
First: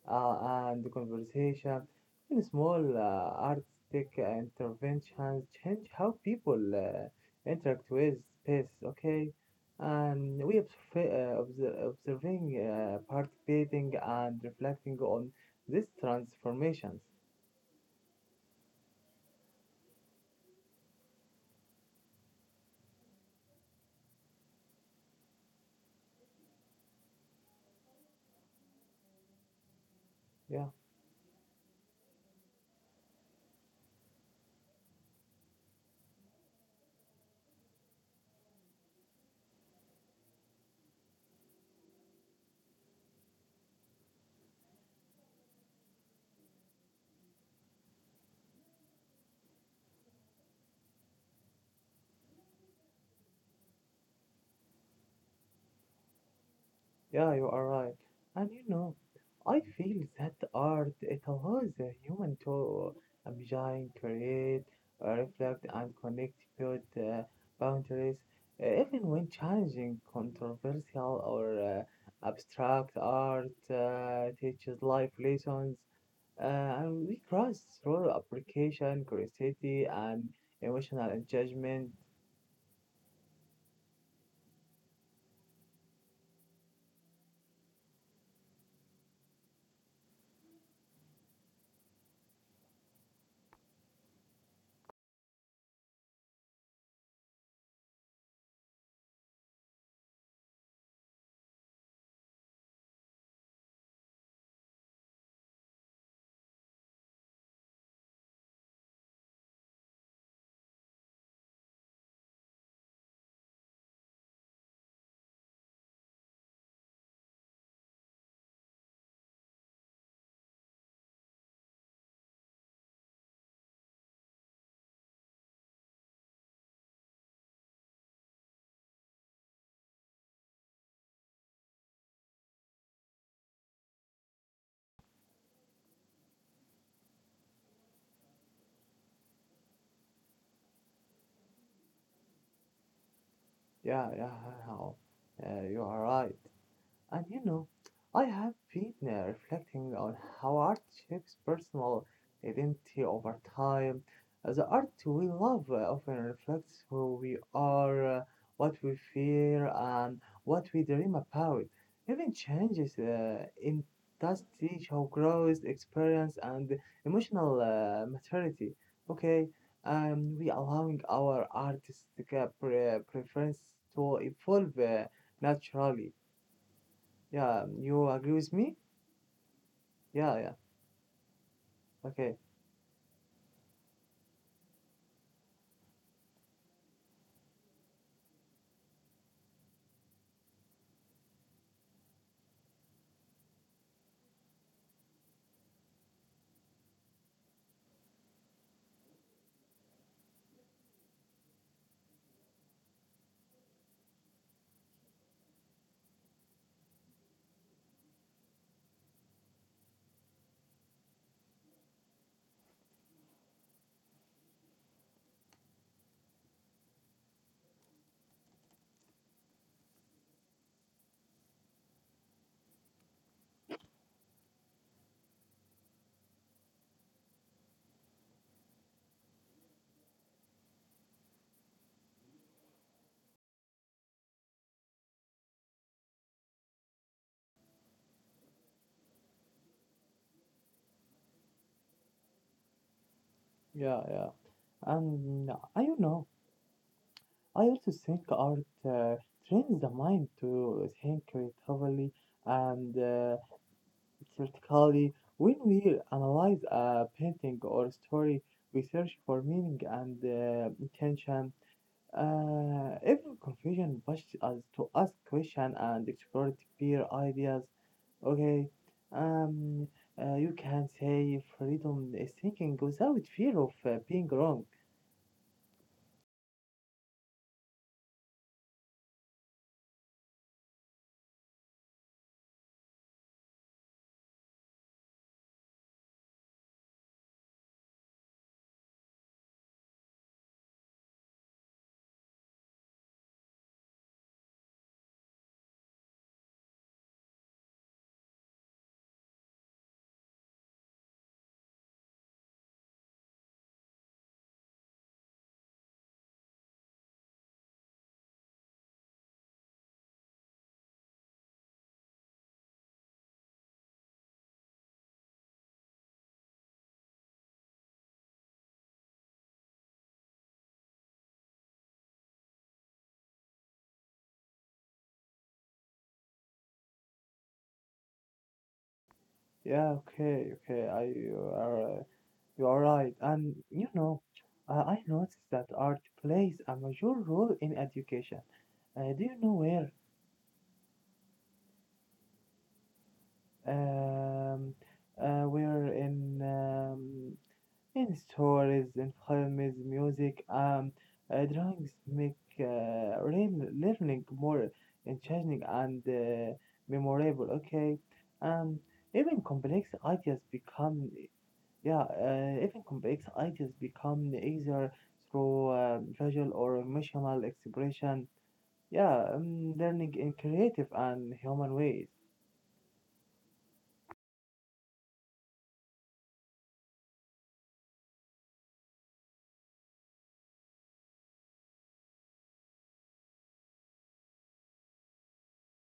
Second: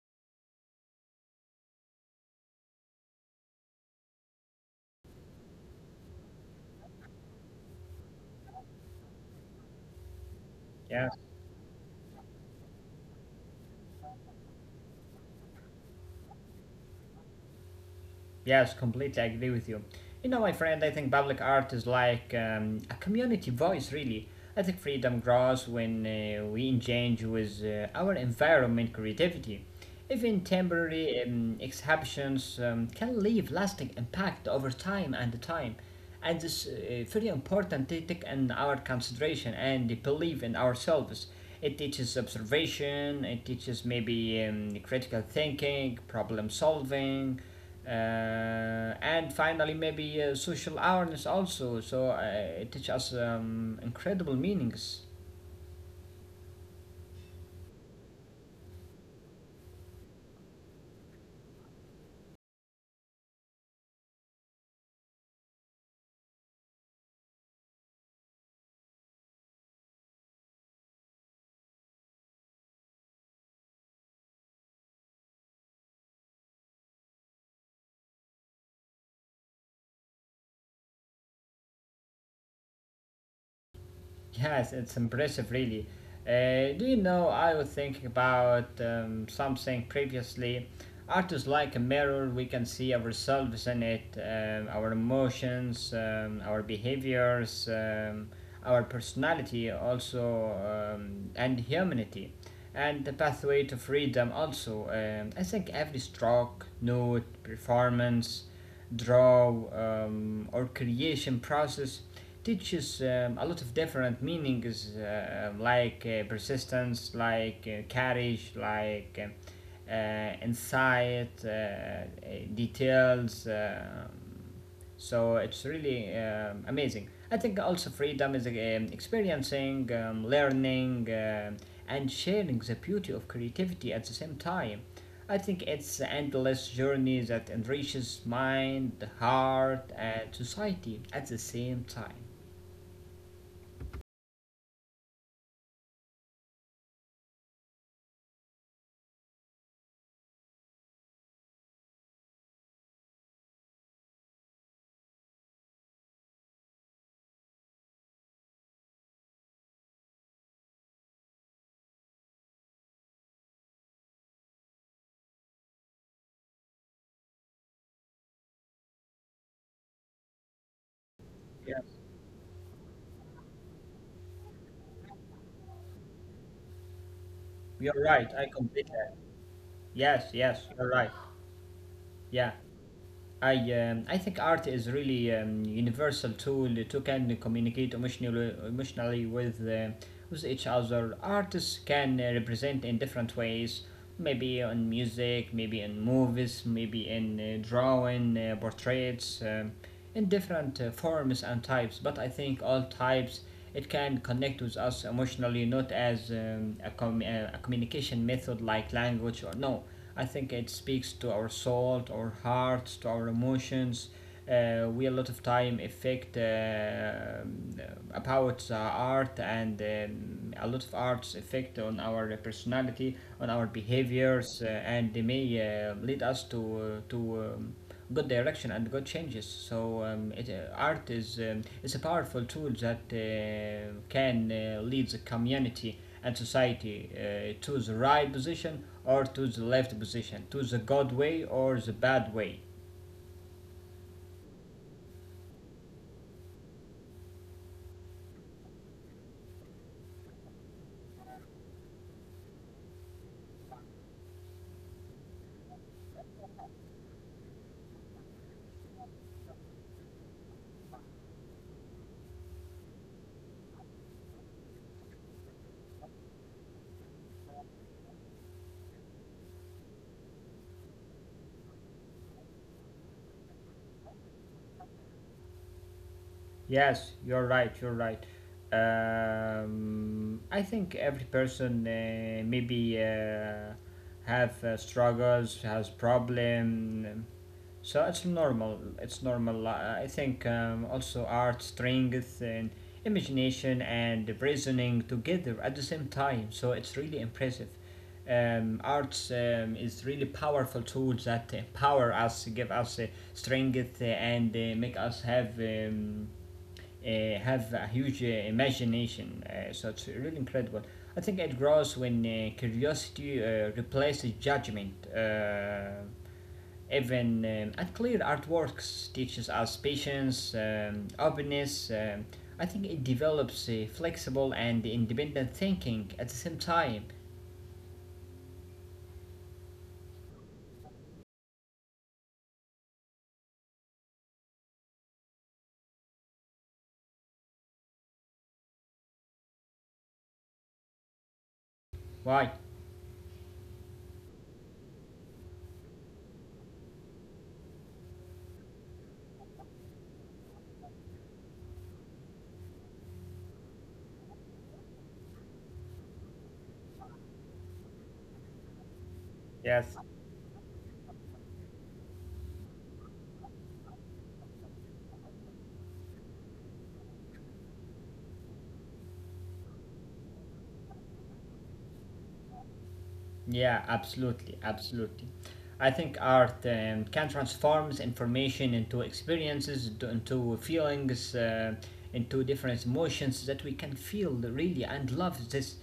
S1: uh, and conversation. Even small artistic interventions change how people interact with space, okay? And we
S2: Yeah.
S1: observing, participating, and reflecting on these transformations.
S2: Yes, completely agree with you. You know, my friend, I think public art is like a community voice, really. I think freedom grows when we engage with our environment creativity. Even
S1: Yeah,
S2: temporary exhibitions can leave lasting impact over time and time, and it's very important to take in our consideration and the belief in ourselves. It teaches observation, it teaches maybe critical thinking, problem solving, and finally maybe social awareness also. So it teaches us incredible meanings.
S1: yeah, you are right. And I feel that art it allows a human to imagine, create, reflect, and connect with boundaries, even when challenging, controversial, or abstract art teaches life lessons. Uh, and we cross through application, curiosity, and emotional engagement.
S2: Yes, it's impressive, really. Do you know, I was thinking about something previously. Art is like a mirror, we can see ourselves in it, our emotions, our behaviors, our personality, also, and humanity, and the pathway to freedom, also. I think every stroke, note, performance, draw, or creation process teaches a lot of different meanings like persistence, like courage, like insight, details. So it's really amazing. I think also freedom is experiencing, learning, and sharing the beauty of creativity at the same time. I think it's an endless journey that enriches mind, heart, and society at the same time.
S1: Yeah, yeah, yeah. Yeah. You are right. And I have been reflecting on how art shapes personal identity over time. The art we love often reflects who we are, what we fear, and what we dream about. Even changes in intensity show growth, experience, and emotional maturity. Okay, we allowing our
S2: Yes,
S1: artistic preference to evolve naturally, yeah,
S2: you're
S1: you
S2: right.
S1: agree
S2: I
S1: with me?
S2: completely. Yes,
S1: Yeah, yeah.
S2: yes, you're right.
S1: Okay.
S2: Yeah, I think art is really universal tool to can communicate emotionally with each other. Artists can represent in different ways. Maybe on music, maybe in movies, maybe in drawing, portraits, in different forms and types. But I think all types, it can connect with us emotionally, not as a communication method like language or no. I think it speaks to our soul, to our hearts, to our emotions. We a lot of time affect about the art, and a lot of arts affect on our personality, on our behaviors, and they may lead us to uh, to um, good direction and good changes. So art is a powerful tool that can lead the community and society to the right position or to the left position, to the good way or the bad way.
S1: Yeah, yeah. And I don't know. I also think art trains the mind to think creatively and critically. When we analyze a painting or story, we search for meaning and intention. Every confusion pushes us to ask questions and explore deeper ideas. Okay. Um, you can say freedom is thinking without fear of being wrong.
S2: Yes, you're right. You're right. I think every person maybe have struggles, has problem. So it's normal. It's normal. I think also art, strength, and imagination and reasoning together at the same time. So it's really impressive. Arts is really powerful tools that empower us, give us strength, and make us have a huge imagination. So it's really incredible. I think it grows when curiosity replaces judgment. Even at Clear Artworks teaches us patience, openness. I think it develops flexible and independent thinking at the same time.
S1: Yeah, okay, okay. I you are right. And you know, I noticed that art plays a major role in education. Do you know where?
S2: Why?
S1: Um, where in? In stories, in films, music, drawings make real learning more engaging and memorable. Okay, um, even complex
S2: Yes.
S1: ideas become yeah, Even complex ideas become easier through visual or emotional expression. Yeah, learning in creative and human ways.
S2: Yeah, absolutely, absolutely. I think art can transforms information into experiences, into feelings, into different emotions that we can feel really and love this.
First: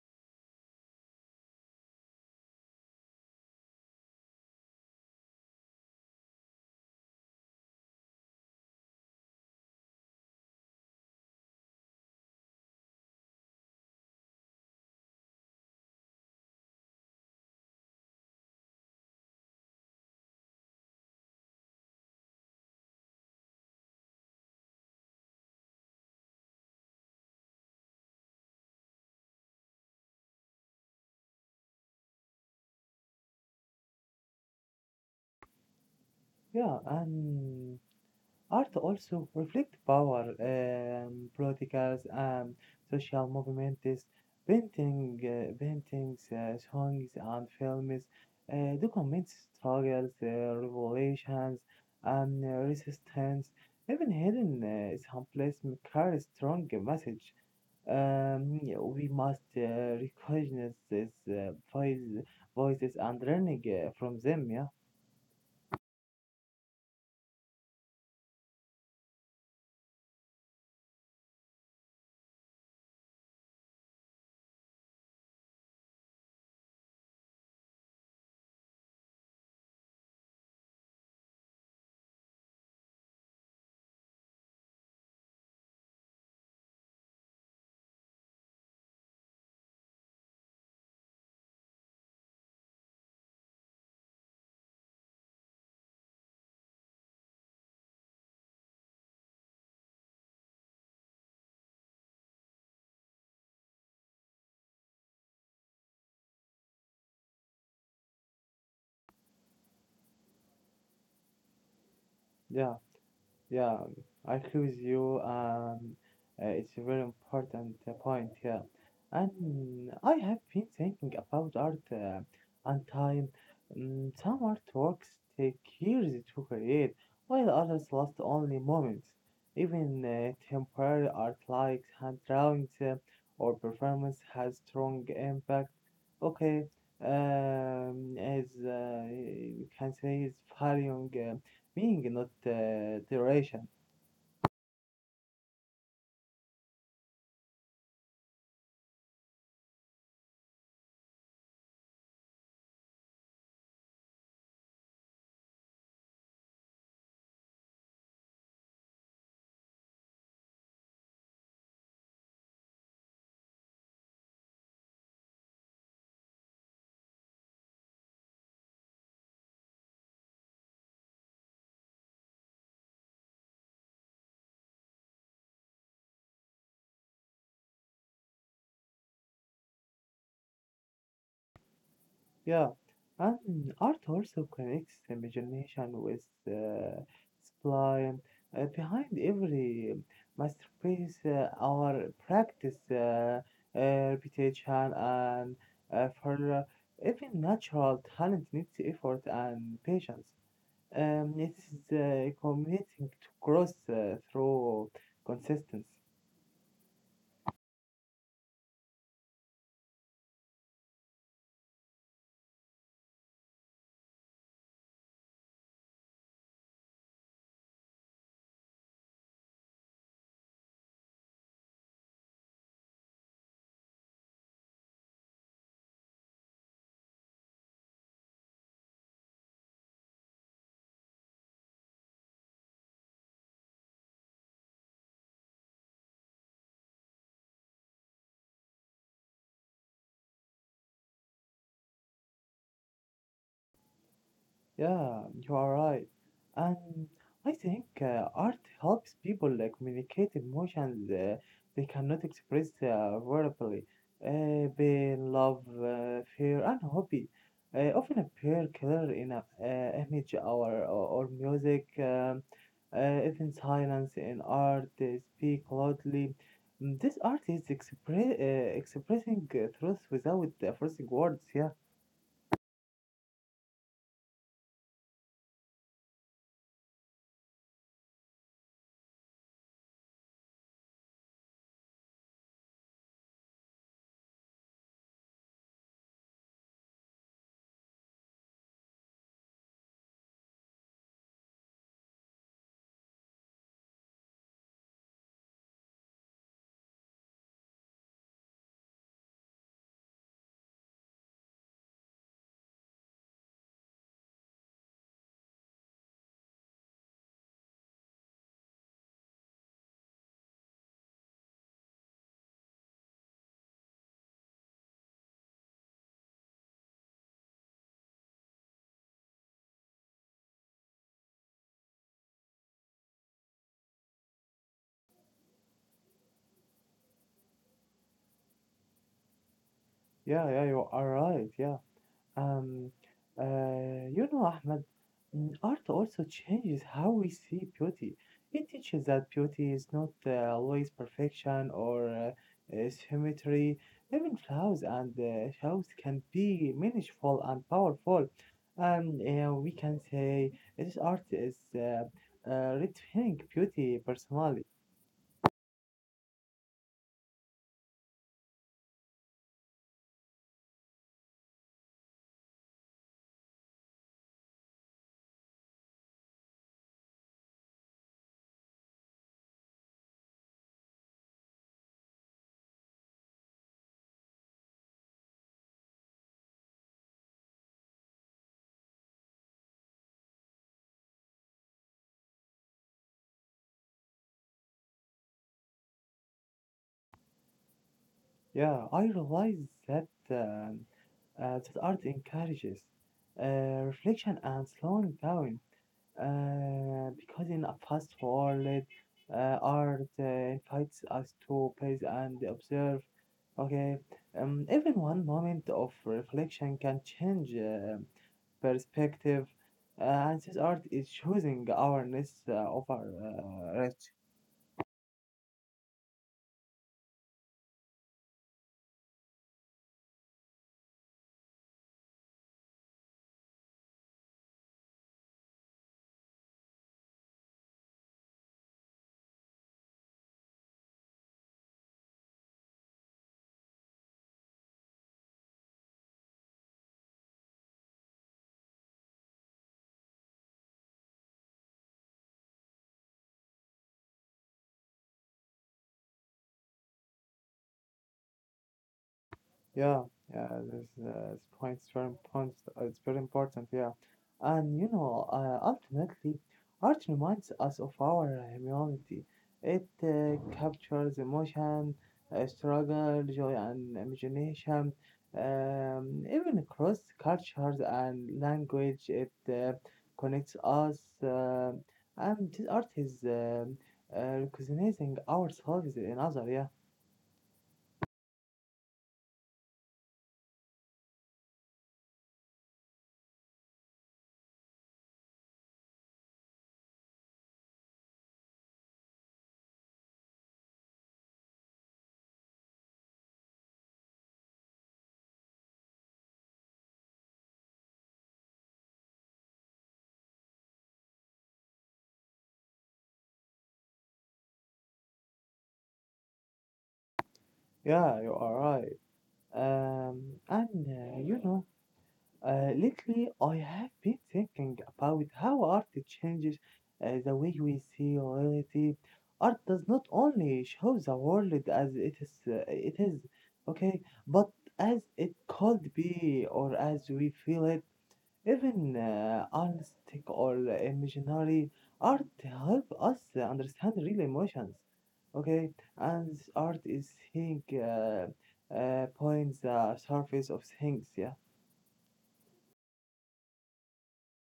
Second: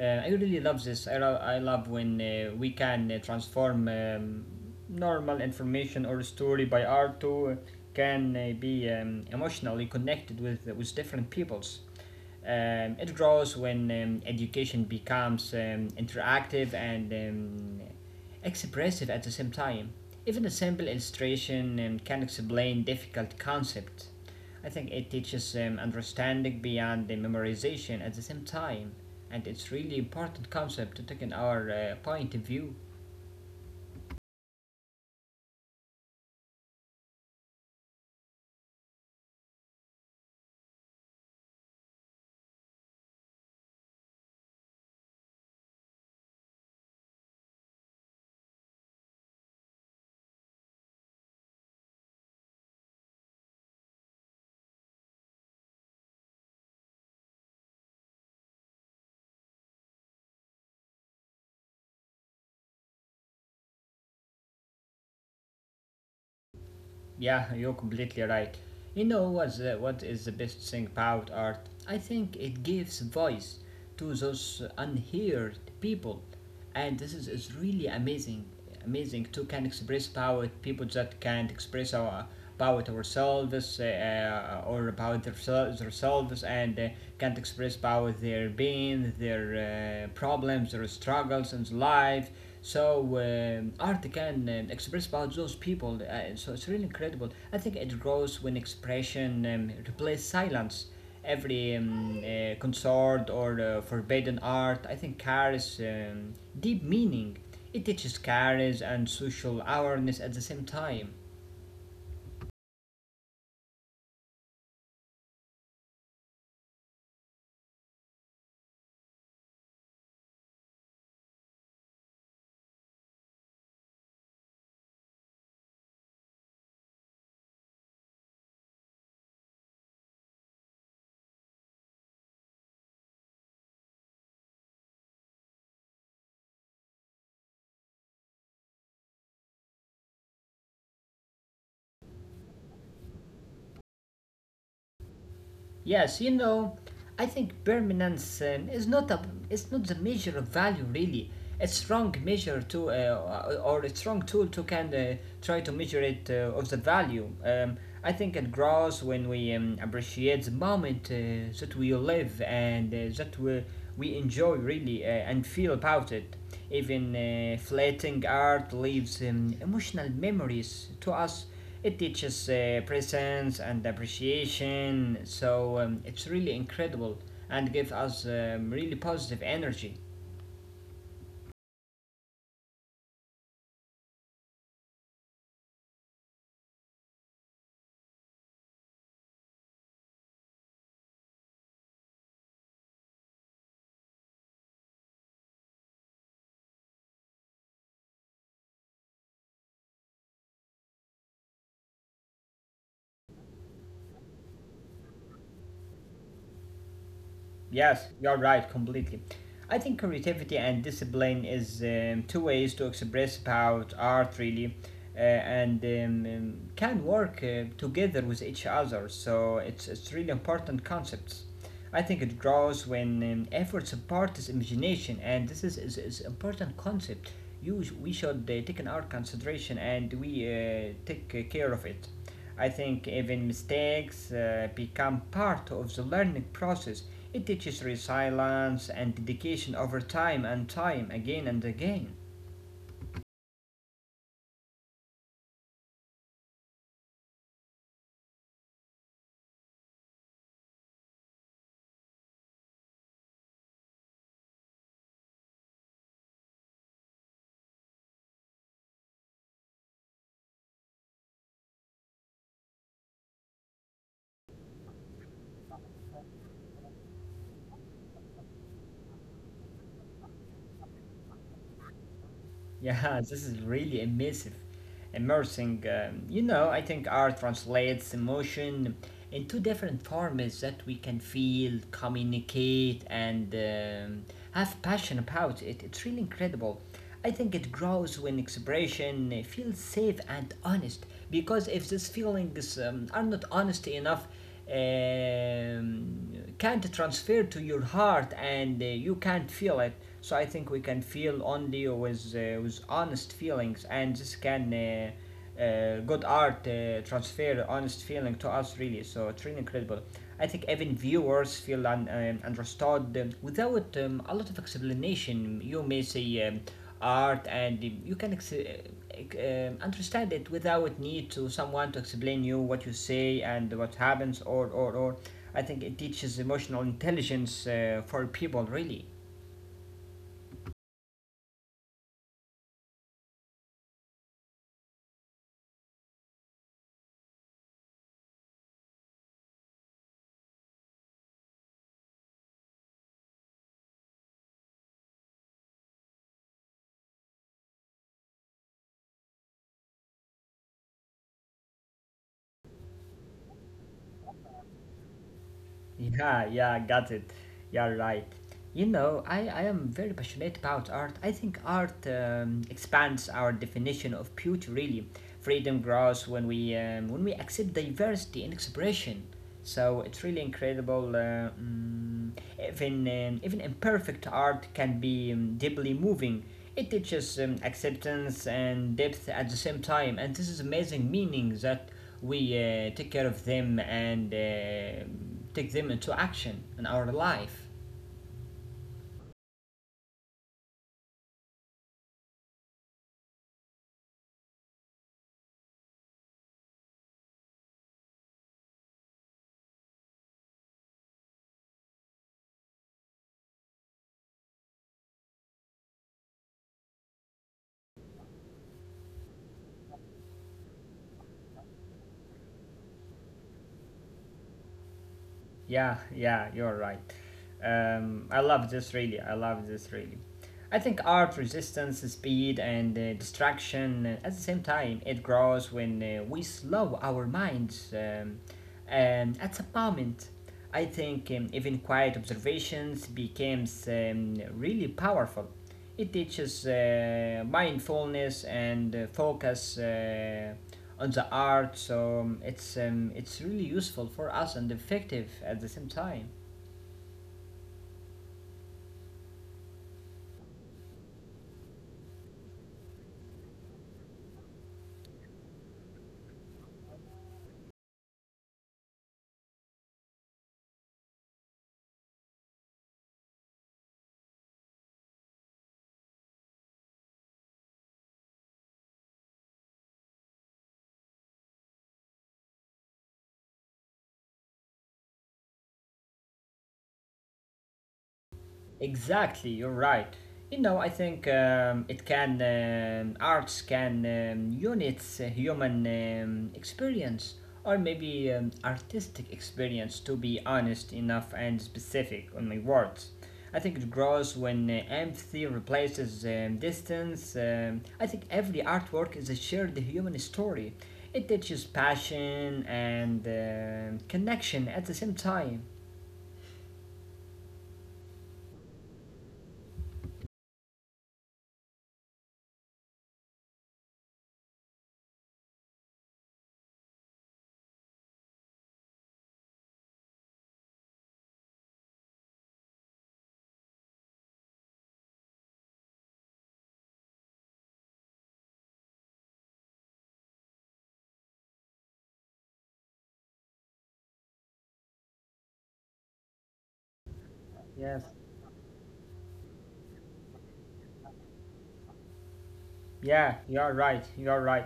S2: I really love this. I love when we can transform normal information or story by art to can be emotionally connected with different peoples. It grows when education becomes interactive and expressive at the same time. Even a simple illustration can explain difficult concepts. I think it teaches understanding beyond the memorization at the same time, and it's really important concept to take in our point of view.
S1: Yeah, and art also reflects power, politics, and social movements. Paintings, songs, and films document struggles, revolutions, and resistance. Even hidden someplace may carry strong message. Um, we must recognize these voices and learning from them. Yeah,
S2: Yeah, you're completely right. You know what is the best thing about art? I think it gives voice to those unheard people, and is really amazing. Amazing to can express power people that can't express our about ourselves or about themselves and can't express about their pain, their problems, their struggles in life. So art can express about those people. So it's really incredible. I think it grows when expression replaces silence. Every concert or forbidden art, I think, carries deep meaning. It teaches carries and social awareness at the same time.
S1: yeah. Yeah, I agree with you. It's a very important point here. And I have been thinking about art and time. Mm, some artworks take years to create, while others last only moments. Even temporary art like hand drawings or performance has strong impact. Okay, as you can say, it's varying, being not duration.
S2: Yes, you know, I think permanence is not a it's not the measure of value, really. It's wrong measure to or it's wrong tool to kind of try to measure it of the value. I think it grows when we appreciate the moment that we live and that we enjoy really and feel about it. Even flatting art leaves emotional memories to us. It teaches presence and appreciation, so it's really incredible and gives us really positive energy.
S1: Yeah, and art also connects imagination with sublime. Behind every masterpiece, our practice, repetition, and for even natural talent needs effort and patience. It is committing to growth through consistency.
S2: Yes, you're right, completely. I think creativity and discipline is two ways to express about art, really, and can work together with each other. So it's really important concepts. I think it grows when effort supports imagination, and this is important concept. We should take in our consideration and we take care of it. I think even mistakes become part of the learning process. It teaches resilience and dedication over time and time, again and again.
S1: Yeah, you are right. And I think art helps people communicate emotions they cannot express verbally. Pain, love, fear, and hobby often appear clear in a image or music, even silence in art, speak loudly. This art is expressing truth without forcing words. Yeah,
S2: Yeah, (laughs) this is really immersive. Immersing. You know, I think art translates emotion into different forms that we can feel, communicate, and have passion about. It's really incredible. I think it grows when expression feels safe and honest. Because if these feelings are not honest enough, um, can't transfer to your heart and you can't feel it. So I think we can feel only with honest feelings, and this can good art transfer honest feeling to us really. So it's really incredible. I think even viewers feel understood without a lot of explanation. You may say. Art and you can understand it without need to someone to explain you what you say and what happens or I think it teaches emotional intelligence for people really.
S1: yeah, yeah, you are right. Yeah. Um, you know, Ahmed, mm, art also changes how we see beauty. It teaches that beauty is not always perfection or symmetry. Even flaws and shadows can be meaningful and powerful. And we can say this art is redefining beauty personally.
S2: Yeah, yeah, got it. You're right. You know, I am very passionate about art. I think art expands our definition of beauty, really. Freedom grows when we accept diversity and expression. So it's really incredible. Even even imperfect art can be deeply moving. It teaches acceptance and depth at the same time, and this is amazing meaning that we take care of them and take them into action in our life.
S1: Yeah, I realize that art encourages uh, reflection and slowing down. Because in a fast forward, art invites us to pause and observe. Okay, Even one moment of reflection can change perspective, and this art is choosing awareness over.
S2: Yeah, yeah, you're right. I love this really. I love this really. I think art resistance, speed, and distraction at the same time. It grows when we slow our minds. And at some moment, I think even quiet observations becomes really powerful. It teaches mindfulness and focus on the art, so it's really useful for us and effective at the same time.
S1: Yeah, yeah, this point's very important. Uh, it's very important, yeah. And you know, ultimately, art reminds us of our humanity. It captures emotion, struggle, joy, and imagination. Even across cultures and language, it connects us. And this art is recognizing ourselves in other. Yeah,
S2: Exactly, you're right. You know, I think it can, arts can units human experience or maybe artistic experience to be honest enough and specific on my words. I think it grows when empathy replaces distance. I think every artwork is a shared human story. It teaches passion and connection at the same time.
S1: yeah, you are right. And You know, lately I have been thinking about how art changes the way we see reality. Art does not only show the world as it is, okay, but as it could be or as we feel it. Even artistic or imaginary art help us understand real emotions. Okay, and this art is seeing
S2: Yes.
S1: points the surface of things. Yeah,
S2: Yeah, you're right. You're right.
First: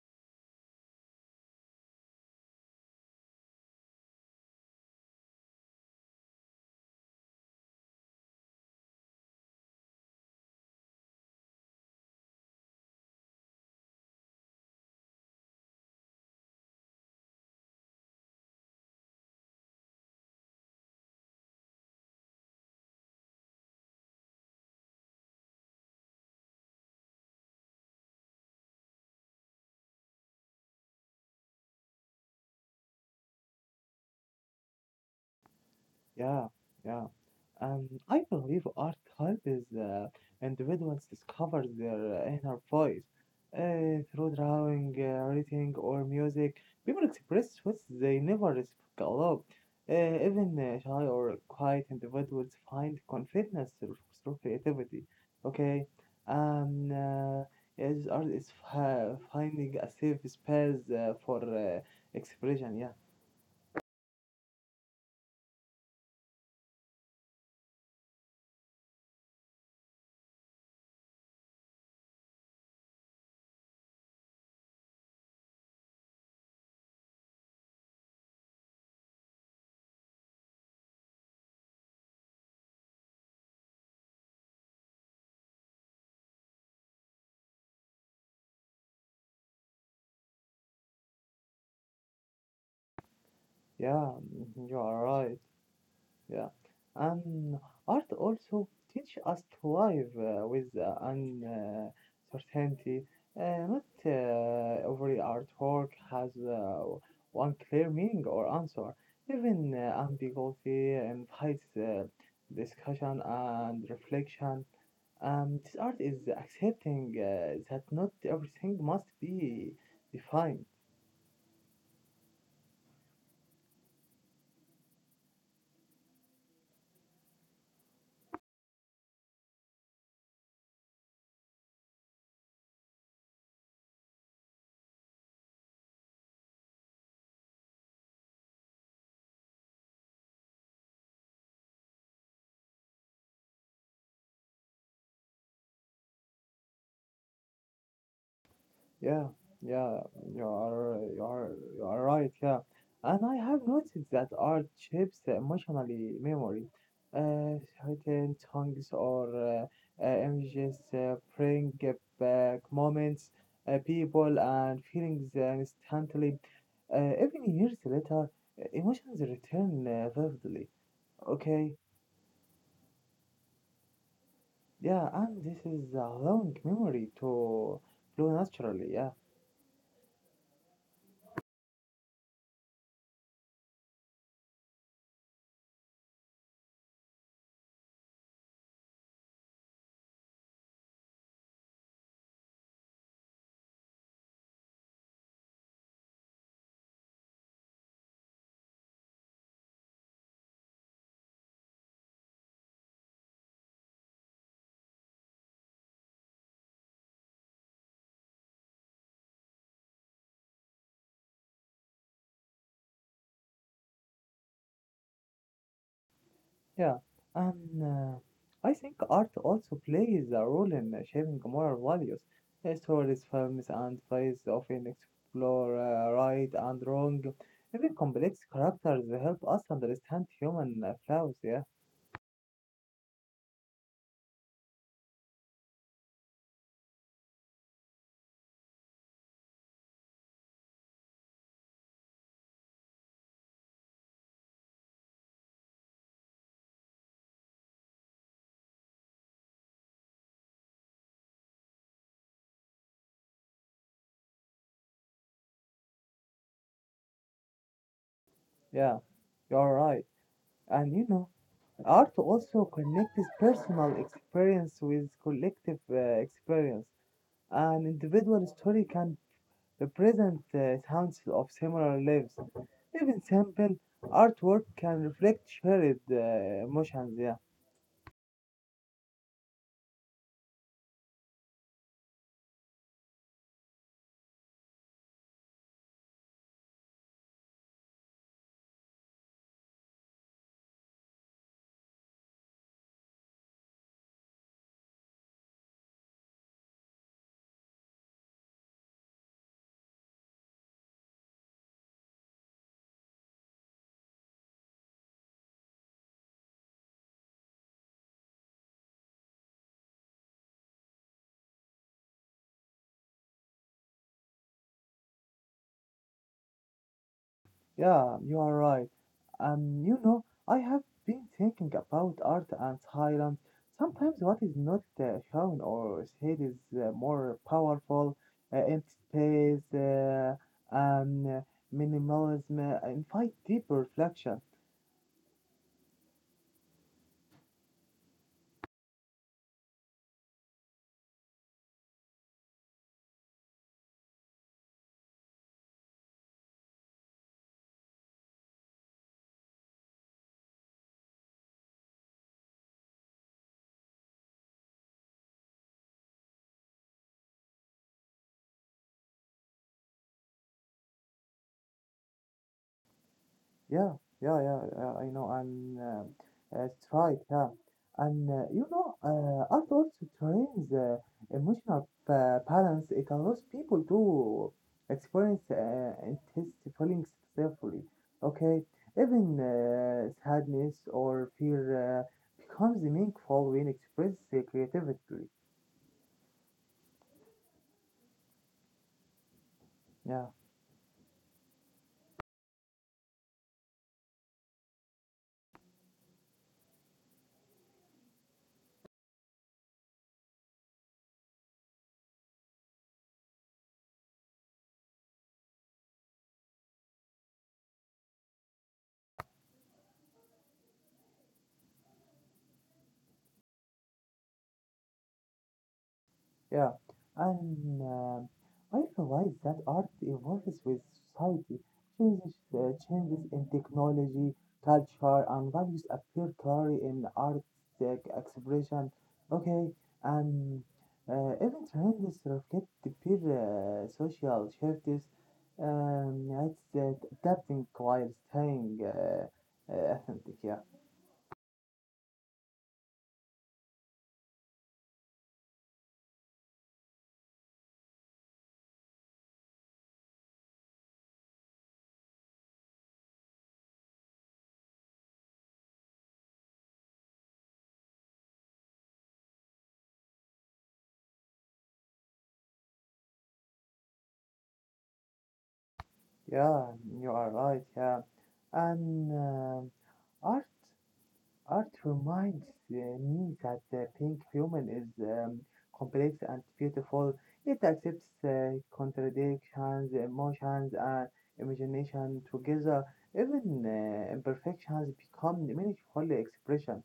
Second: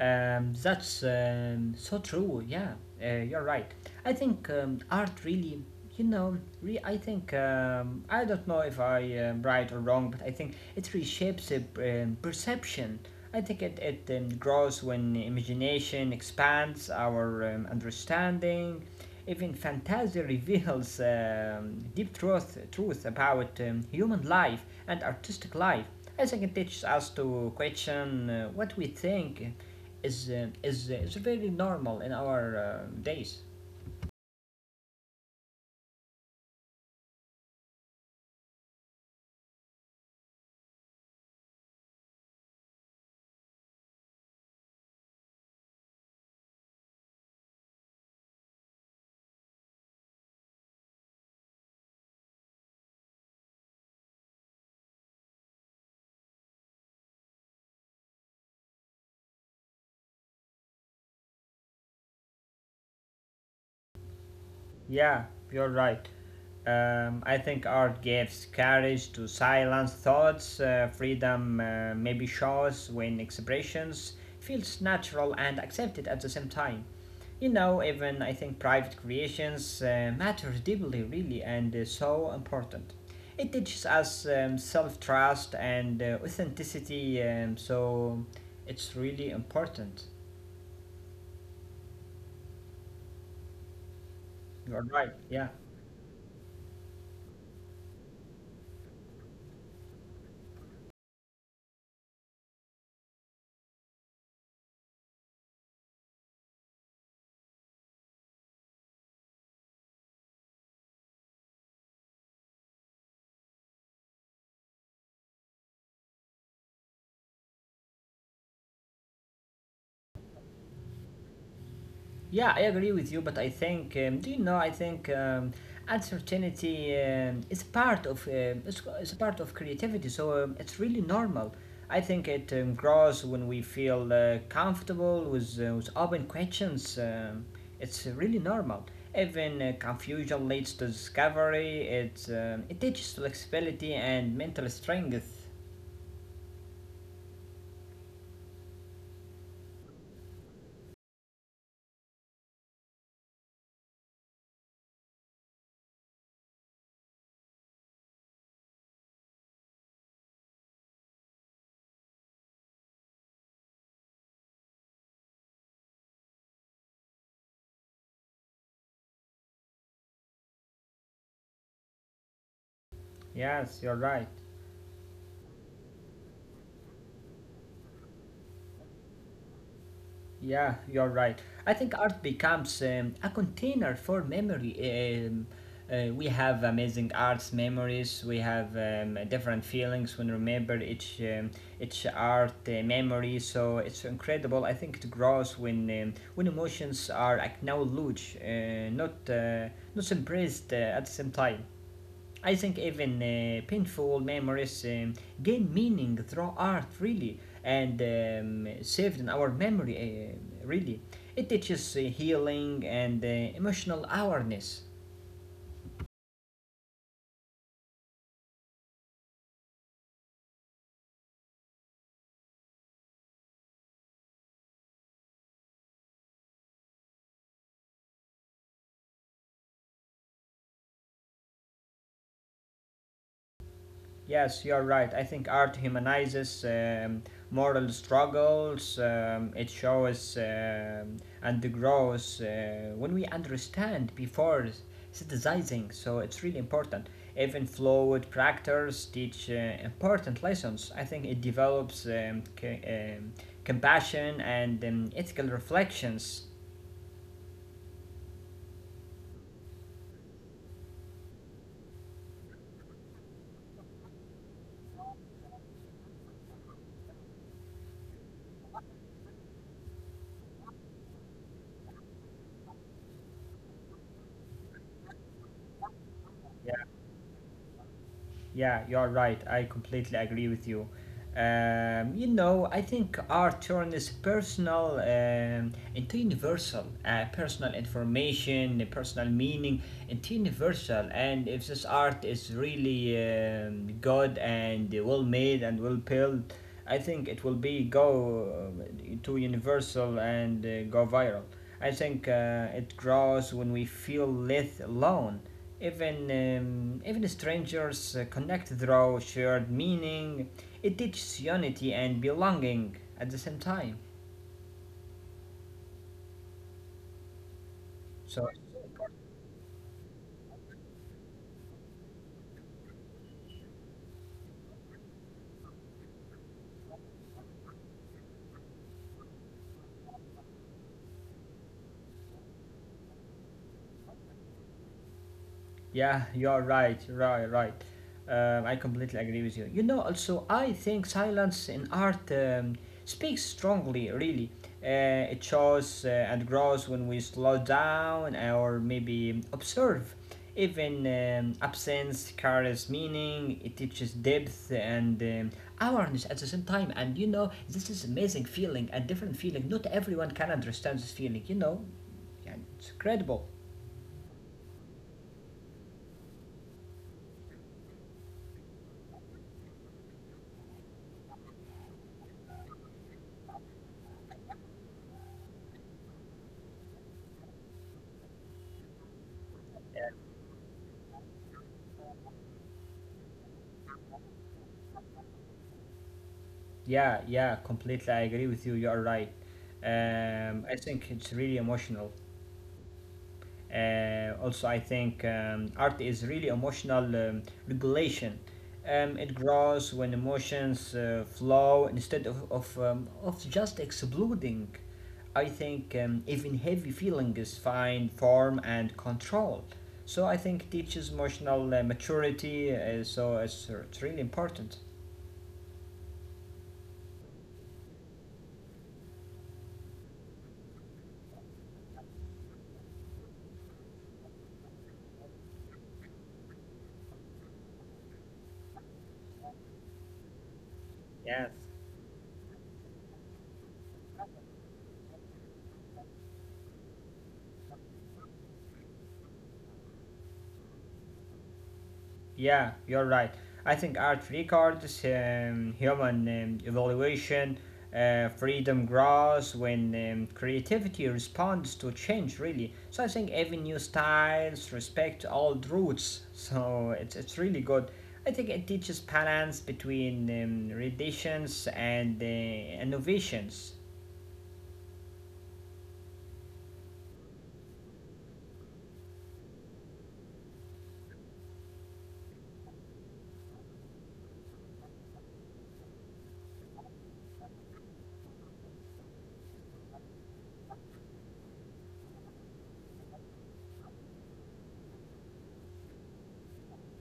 S2: That's so true. Yeah, you're right. I think art really, you know, I think I don't know if I am right or wrong, but I think it reshapes a, perception. I think it grows when imagination expands our understanding. Even fantasy reveals deep truth, truth about human life and artistic life. I think it teaches us to question what we think is very normal in our days.
S1: yeah, yeah. I believe art helps individuals discover their inner voice through drawing, writing, or music. People express what they never develop. Even shy or quiet individuals find confidence through creativity. Okay, um, uh, is art is finding a safe space for expression. Yeah,
S2: Yeah, you're right. I think art gives courage to silence thoughts, freedom maybe shows when expressions feels natural and accepted at the same time. You know, even I think private creations matter deeply, really, and is so important. It teaches us self-trust and authenticity, so it's really important.
S1: yeah, mhm, you
S2: You're
S1: are
S2: right.
S1: right.
S2: Yeah.
S1: Yeah. And art also teach us to live with uncertainty. Not every artwork has one clear meaning or answer. Even ambiguity invites discussion and reflection. This art is accepting that not everything must be defined.
S2: Yeah, I agree with you, but I think, do you know? I think uncertainty is part of it's part of creativity, so it's really normal. I think it grows when we feel comfortable with open questions. It's really normal. Even confusion leads to discovery. It teaches flexibility and mental strength.
S1: Yeah, yeah, you are, you are, you are right. Yeah, and I have noticed that art shapes the emotionally memory. Uh, Certain songs or images bring back moments, people, and feelings instantly. Even years later, emotions return vividly. Okay,
S2: Yes, you're right.
S1: yeah, and this is allowing memory to flow naturally. Yeah.
S2: Yeah, you're right. I think art becomes a container for memory. Um, we have amazing arts memories. We have different feelings when remember each art memory. So it's incredible. I think it grows when emotions are acknowledged, not not suppressed at the same time. I think even painful memories gain meaning through art, really, and saved in our memory, really. It teaches healing and emotional awareness.
S1: Yeah, and I think art also plays a role in shaping moral values. Stories, films, and plays often explore right and wrong. Even complex characters help us understand human flaws. Yeah,
S2: Yes, you're right. I think art humanizes moral struggles. It shows and grows when we understand before synthesizing. So it's really important. Even flawed characters teach important lessons. I think it develops compassion and ethical reflections.
S1: yeah, you're right. And you know, art also connects personal experience with collective experience. An individual story can the present council of similar lives. Even simple artwork can reflect shared emotions. Yeah,
S2: Yeah, you're right. I completely agree with you. You know, I think art turns personal into universal, personal information, personal meaning into universal. And if this art is really good and well made and well built, I think it will be go to universal and go viral. I think it grows when we feel less alone even even strangers connect through shared meaning. It teaches unity and belonging at the same time.
S1: yeah,
S2: So
S1: you are right. You know, I have been thinking about art and silence. Sometimes what is not shown or said is more powerful. Empty space and minimalism invite deeper reflection.
S2: yeah, you're right, right, right. I completely agree with you. You know, also, I think silence in art speaks strongly, really. It shows and grows when we slow down or maybe observe. Even absence carries meaning, it teaches depth and awareness at the same time. And you know, this is amazing feeling and different feeling. Not everyone can understand this feeling, you know. Yeah, it's incredible.
S1: Yeah, yeah, yeah. I know, and it's right. Yeah, and you know, art also trains emotional balance. It allows people to experience and taste feelings successfully. Okay, even sadness or fear becomes meaningful when expressed creatively.
S2: Yeah, yeah, completely. I agree with you. You are right.
S1: Yeah.
S2: I think it's really emotional. Also, I think art is really emotional regulation. It grows when emotions flow instead of just exploding. I think even heavy feelings find form and control. So I think teaches emotional maturity. So it's really important.
S1: Yeah, and I realize that art evolves with society. Changes in technology, culture, and values appear clearly in art expression. Okay, and
S2: Yes.
S1: even trends reflect the peer social shifts. It's that adapting while staying authentic. Yeah,
S2: Yeah, you're right. I think art records human evaluation, freedom grows when creativity responds to change, really. So I think every new styles respect old roots. (laughs) So it's really good. I think it teaches balance between renditions and innovations.
S1: yeah, you are right. Yeah, and. art art reminds me that the pink human is complex and beautiful. It accepts contradictions, emotions, and imagination together. Even imperfections become meaningful expression.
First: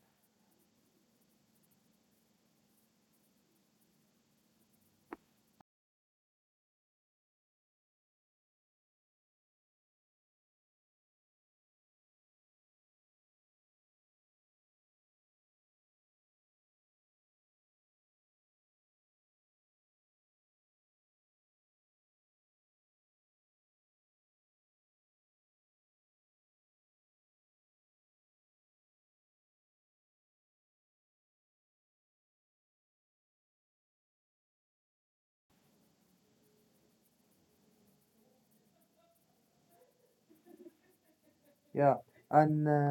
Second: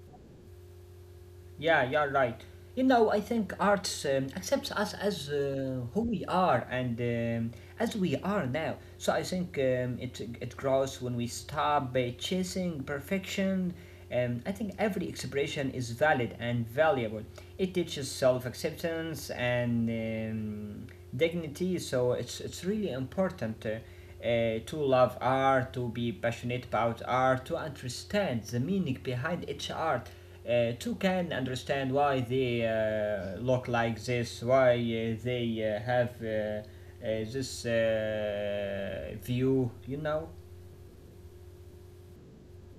S2: Yeah, you're right. You know, I think arts accepts us as who we are and as we are now. So I think it grows when we stop chasing perfection. I think every expression is valid and valuable. It teaches self acceptance and dignity. So it's really important. To love art, to be passionate about art, to understand the meaning behind each art to can understand why they look like this, why they have this view, you know?
S1: Yeah, and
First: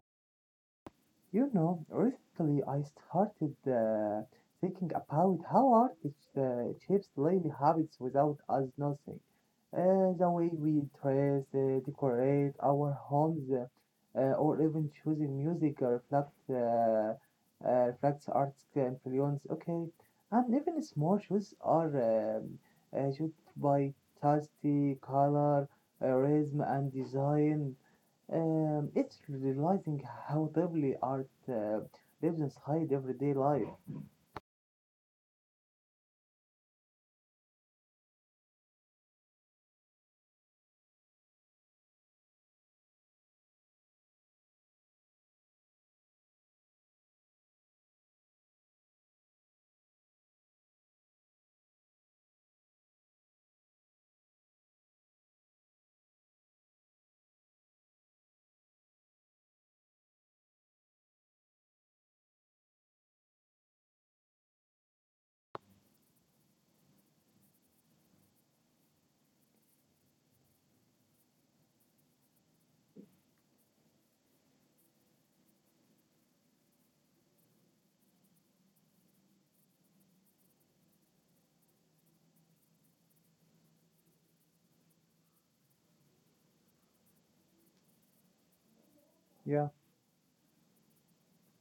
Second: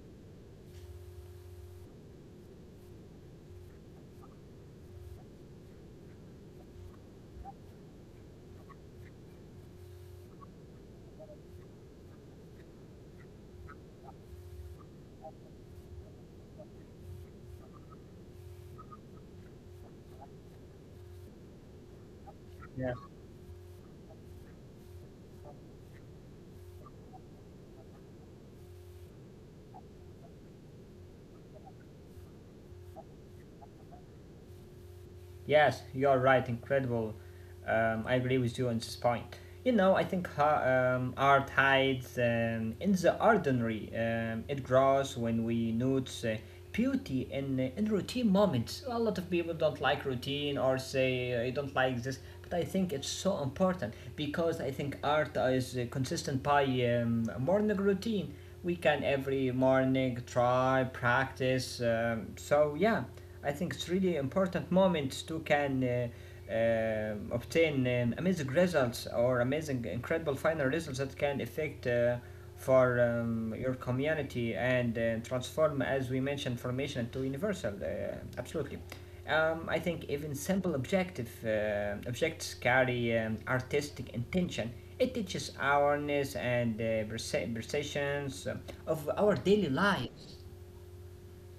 S1: you know, recently I started thinking about how art shapes daily habits without us noticing. The way we dress, decorate our homes, or even choosing music reflects art's influence. Okay, and even small shoes are
S2: Yeah.
S1: shaped by taste, color, rhythm, and design. It's realizing how deeply art lives inside everyday life.
S2: Yes, you're right, incredible. I agree with you on this point. You know, I think art hides in the ordinary. It grows when we notice beauty in routine moments. A lot of people don't like routine or say, I don't like this, but I think it's so important because I think art is consistent by morning routine. We can every morning try, practice. So, yeah, I think it's really important moments to can. Obtain amazing results or amazing, incredible final results that can affect for your community and transform, as we mentioned, formation into universal. Absolutely. I think even simple objective objects carry artistic intention. It teaches awareness and perceptions of our
S1: Yeah,
S2: daily lives.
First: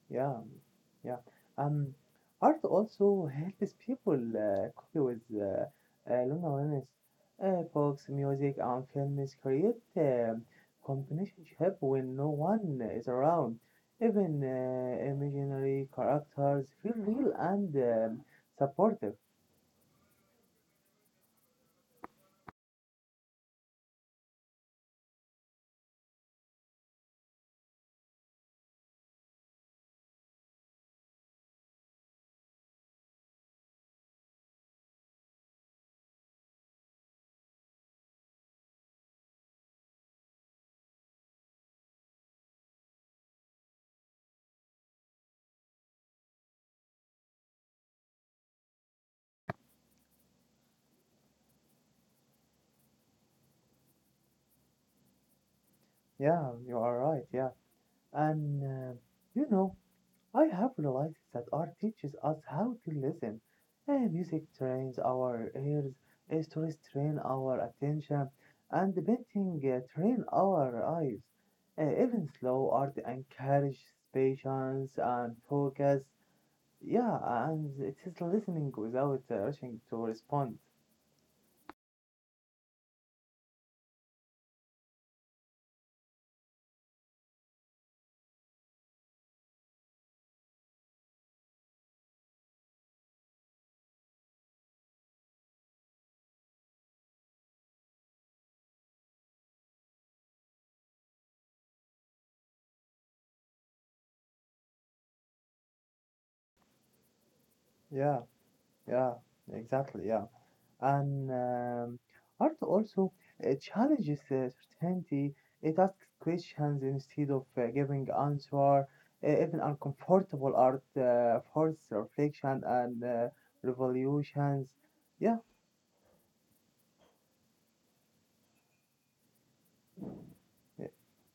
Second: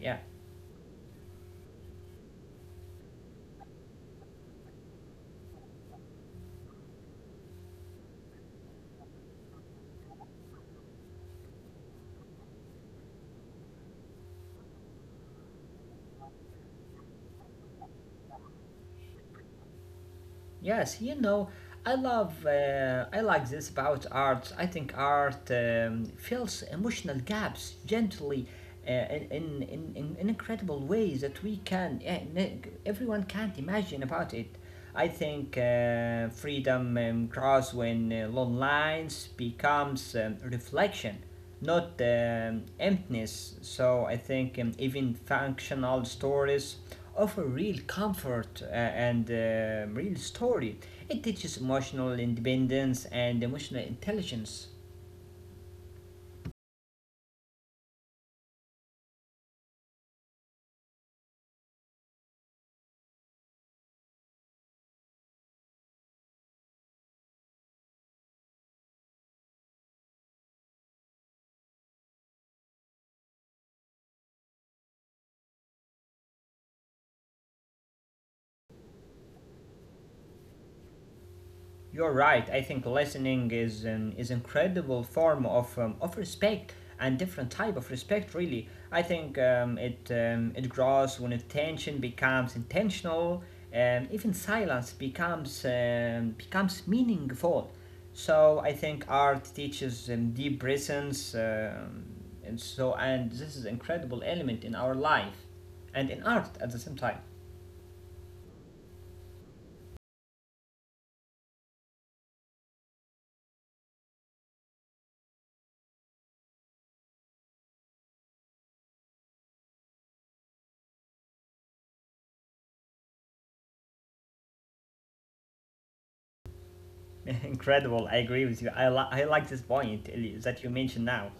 S2: Yeah.
S1: yeah, yeah. Um, art also helps people cope with loneliness. Books, music, and films create companionship when no one is around. Even imaginary characters feel real and supportive.
S2: Yes, you know, I love, I like this about art. I think art fills emotional gaps gently, in incredible ways that we can, everyone can't imagine about it. I think freedom grows when long lines becomes reflection not emptiness. So I think even functional stories offer real comfort and real story. It teaches emotional independence and emotional intelligence.
S1: Yeah, you are right. Yeah, and you know, I have realized that art teaches us how to listen. Music trains our ears, stories train our attention, and painting train our eyes. Even slow art encourages patience and focus. Yeah, and it is listening without rushing to respond.
S2: You're right. I think listening is an is incredible form of respect and different type of respect. Really, I think it grows when attention becomes intentional. And even silence becomes becomes meaningful. So I think art teaches deep presence, and so and this is incredible element in our life, and in art at the same time.
S1: Yeah, yeah, exactly. Yeah. And art also challenges certainty. It asks questions instead of giving answer. Even uncomfortable art forces reflection and revolutions. Yeah,
S2: (laughs) Incredible. I agree with you. I like this point Eli, that you
S1: yeah.
S2: mentioned now.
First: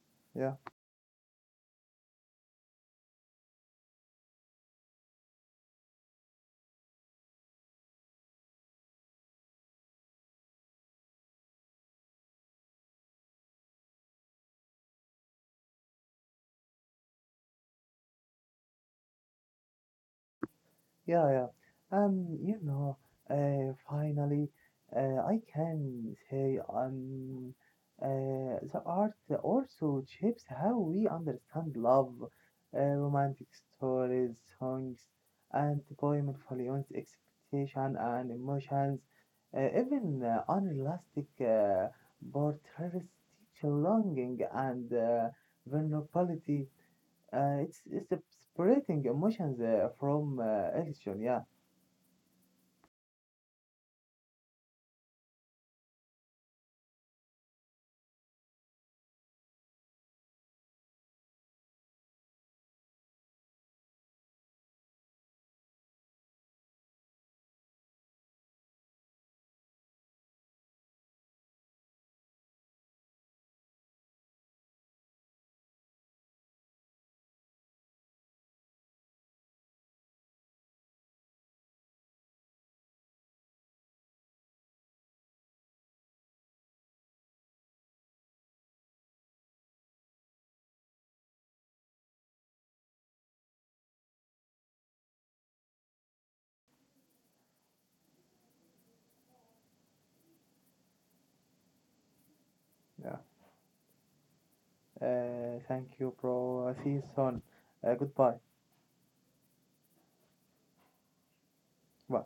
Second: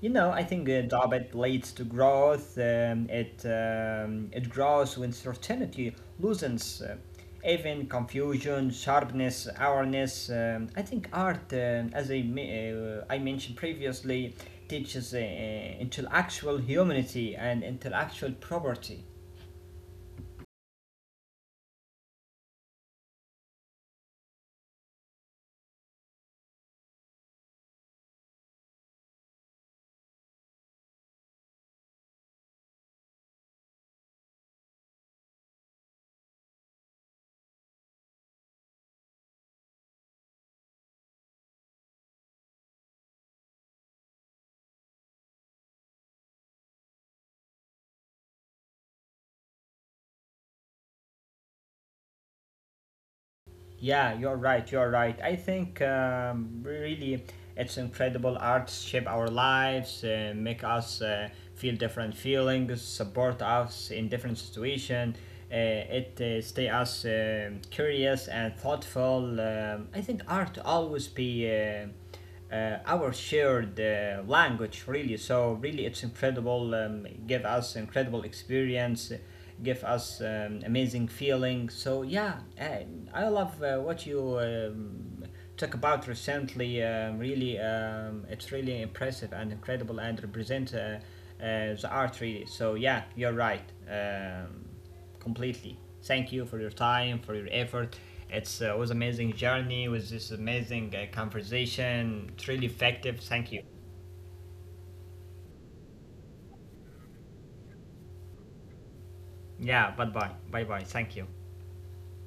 S2: You know, I
S1: Yeah.
S2: think job leads to growth. It grows when certainty loosens, even confusion, sharpness, awareness. I think art, as I mentioned previously, teaches intellectual humanity and intellectual property.
S1: Yeah, yeah. You know, finally, I can say the art also shapes how we understand love, romantic stories, songs, and poem influence expectation and emotions. Even unrealistic portraits teach longing and vulnerability. It's separating emotions from action. Yeah.
S2: Yeah, you're right. You're right. I think really it's incredible. Arts shape our lives, make us feel different feelings, support us in different situations. It stay us curious and thoughtful. I think art always be. Our shared language really so really it's incredible give us incredible experience give us amazing feeling so yeah I love what you talk about recently really it's really impressive and incredible and represent the art really so yeah you're right completely. Thank you for your time, for your effort. It was an amazing journey. It was this amazing conversation. It's really
S1: Yeah.
S2: effective. Thank you.
S1: Thank you, bro. See you soon. Goodbye.
S2: Yeah, bye bye, bye bye. Thank you.
S1: Bye.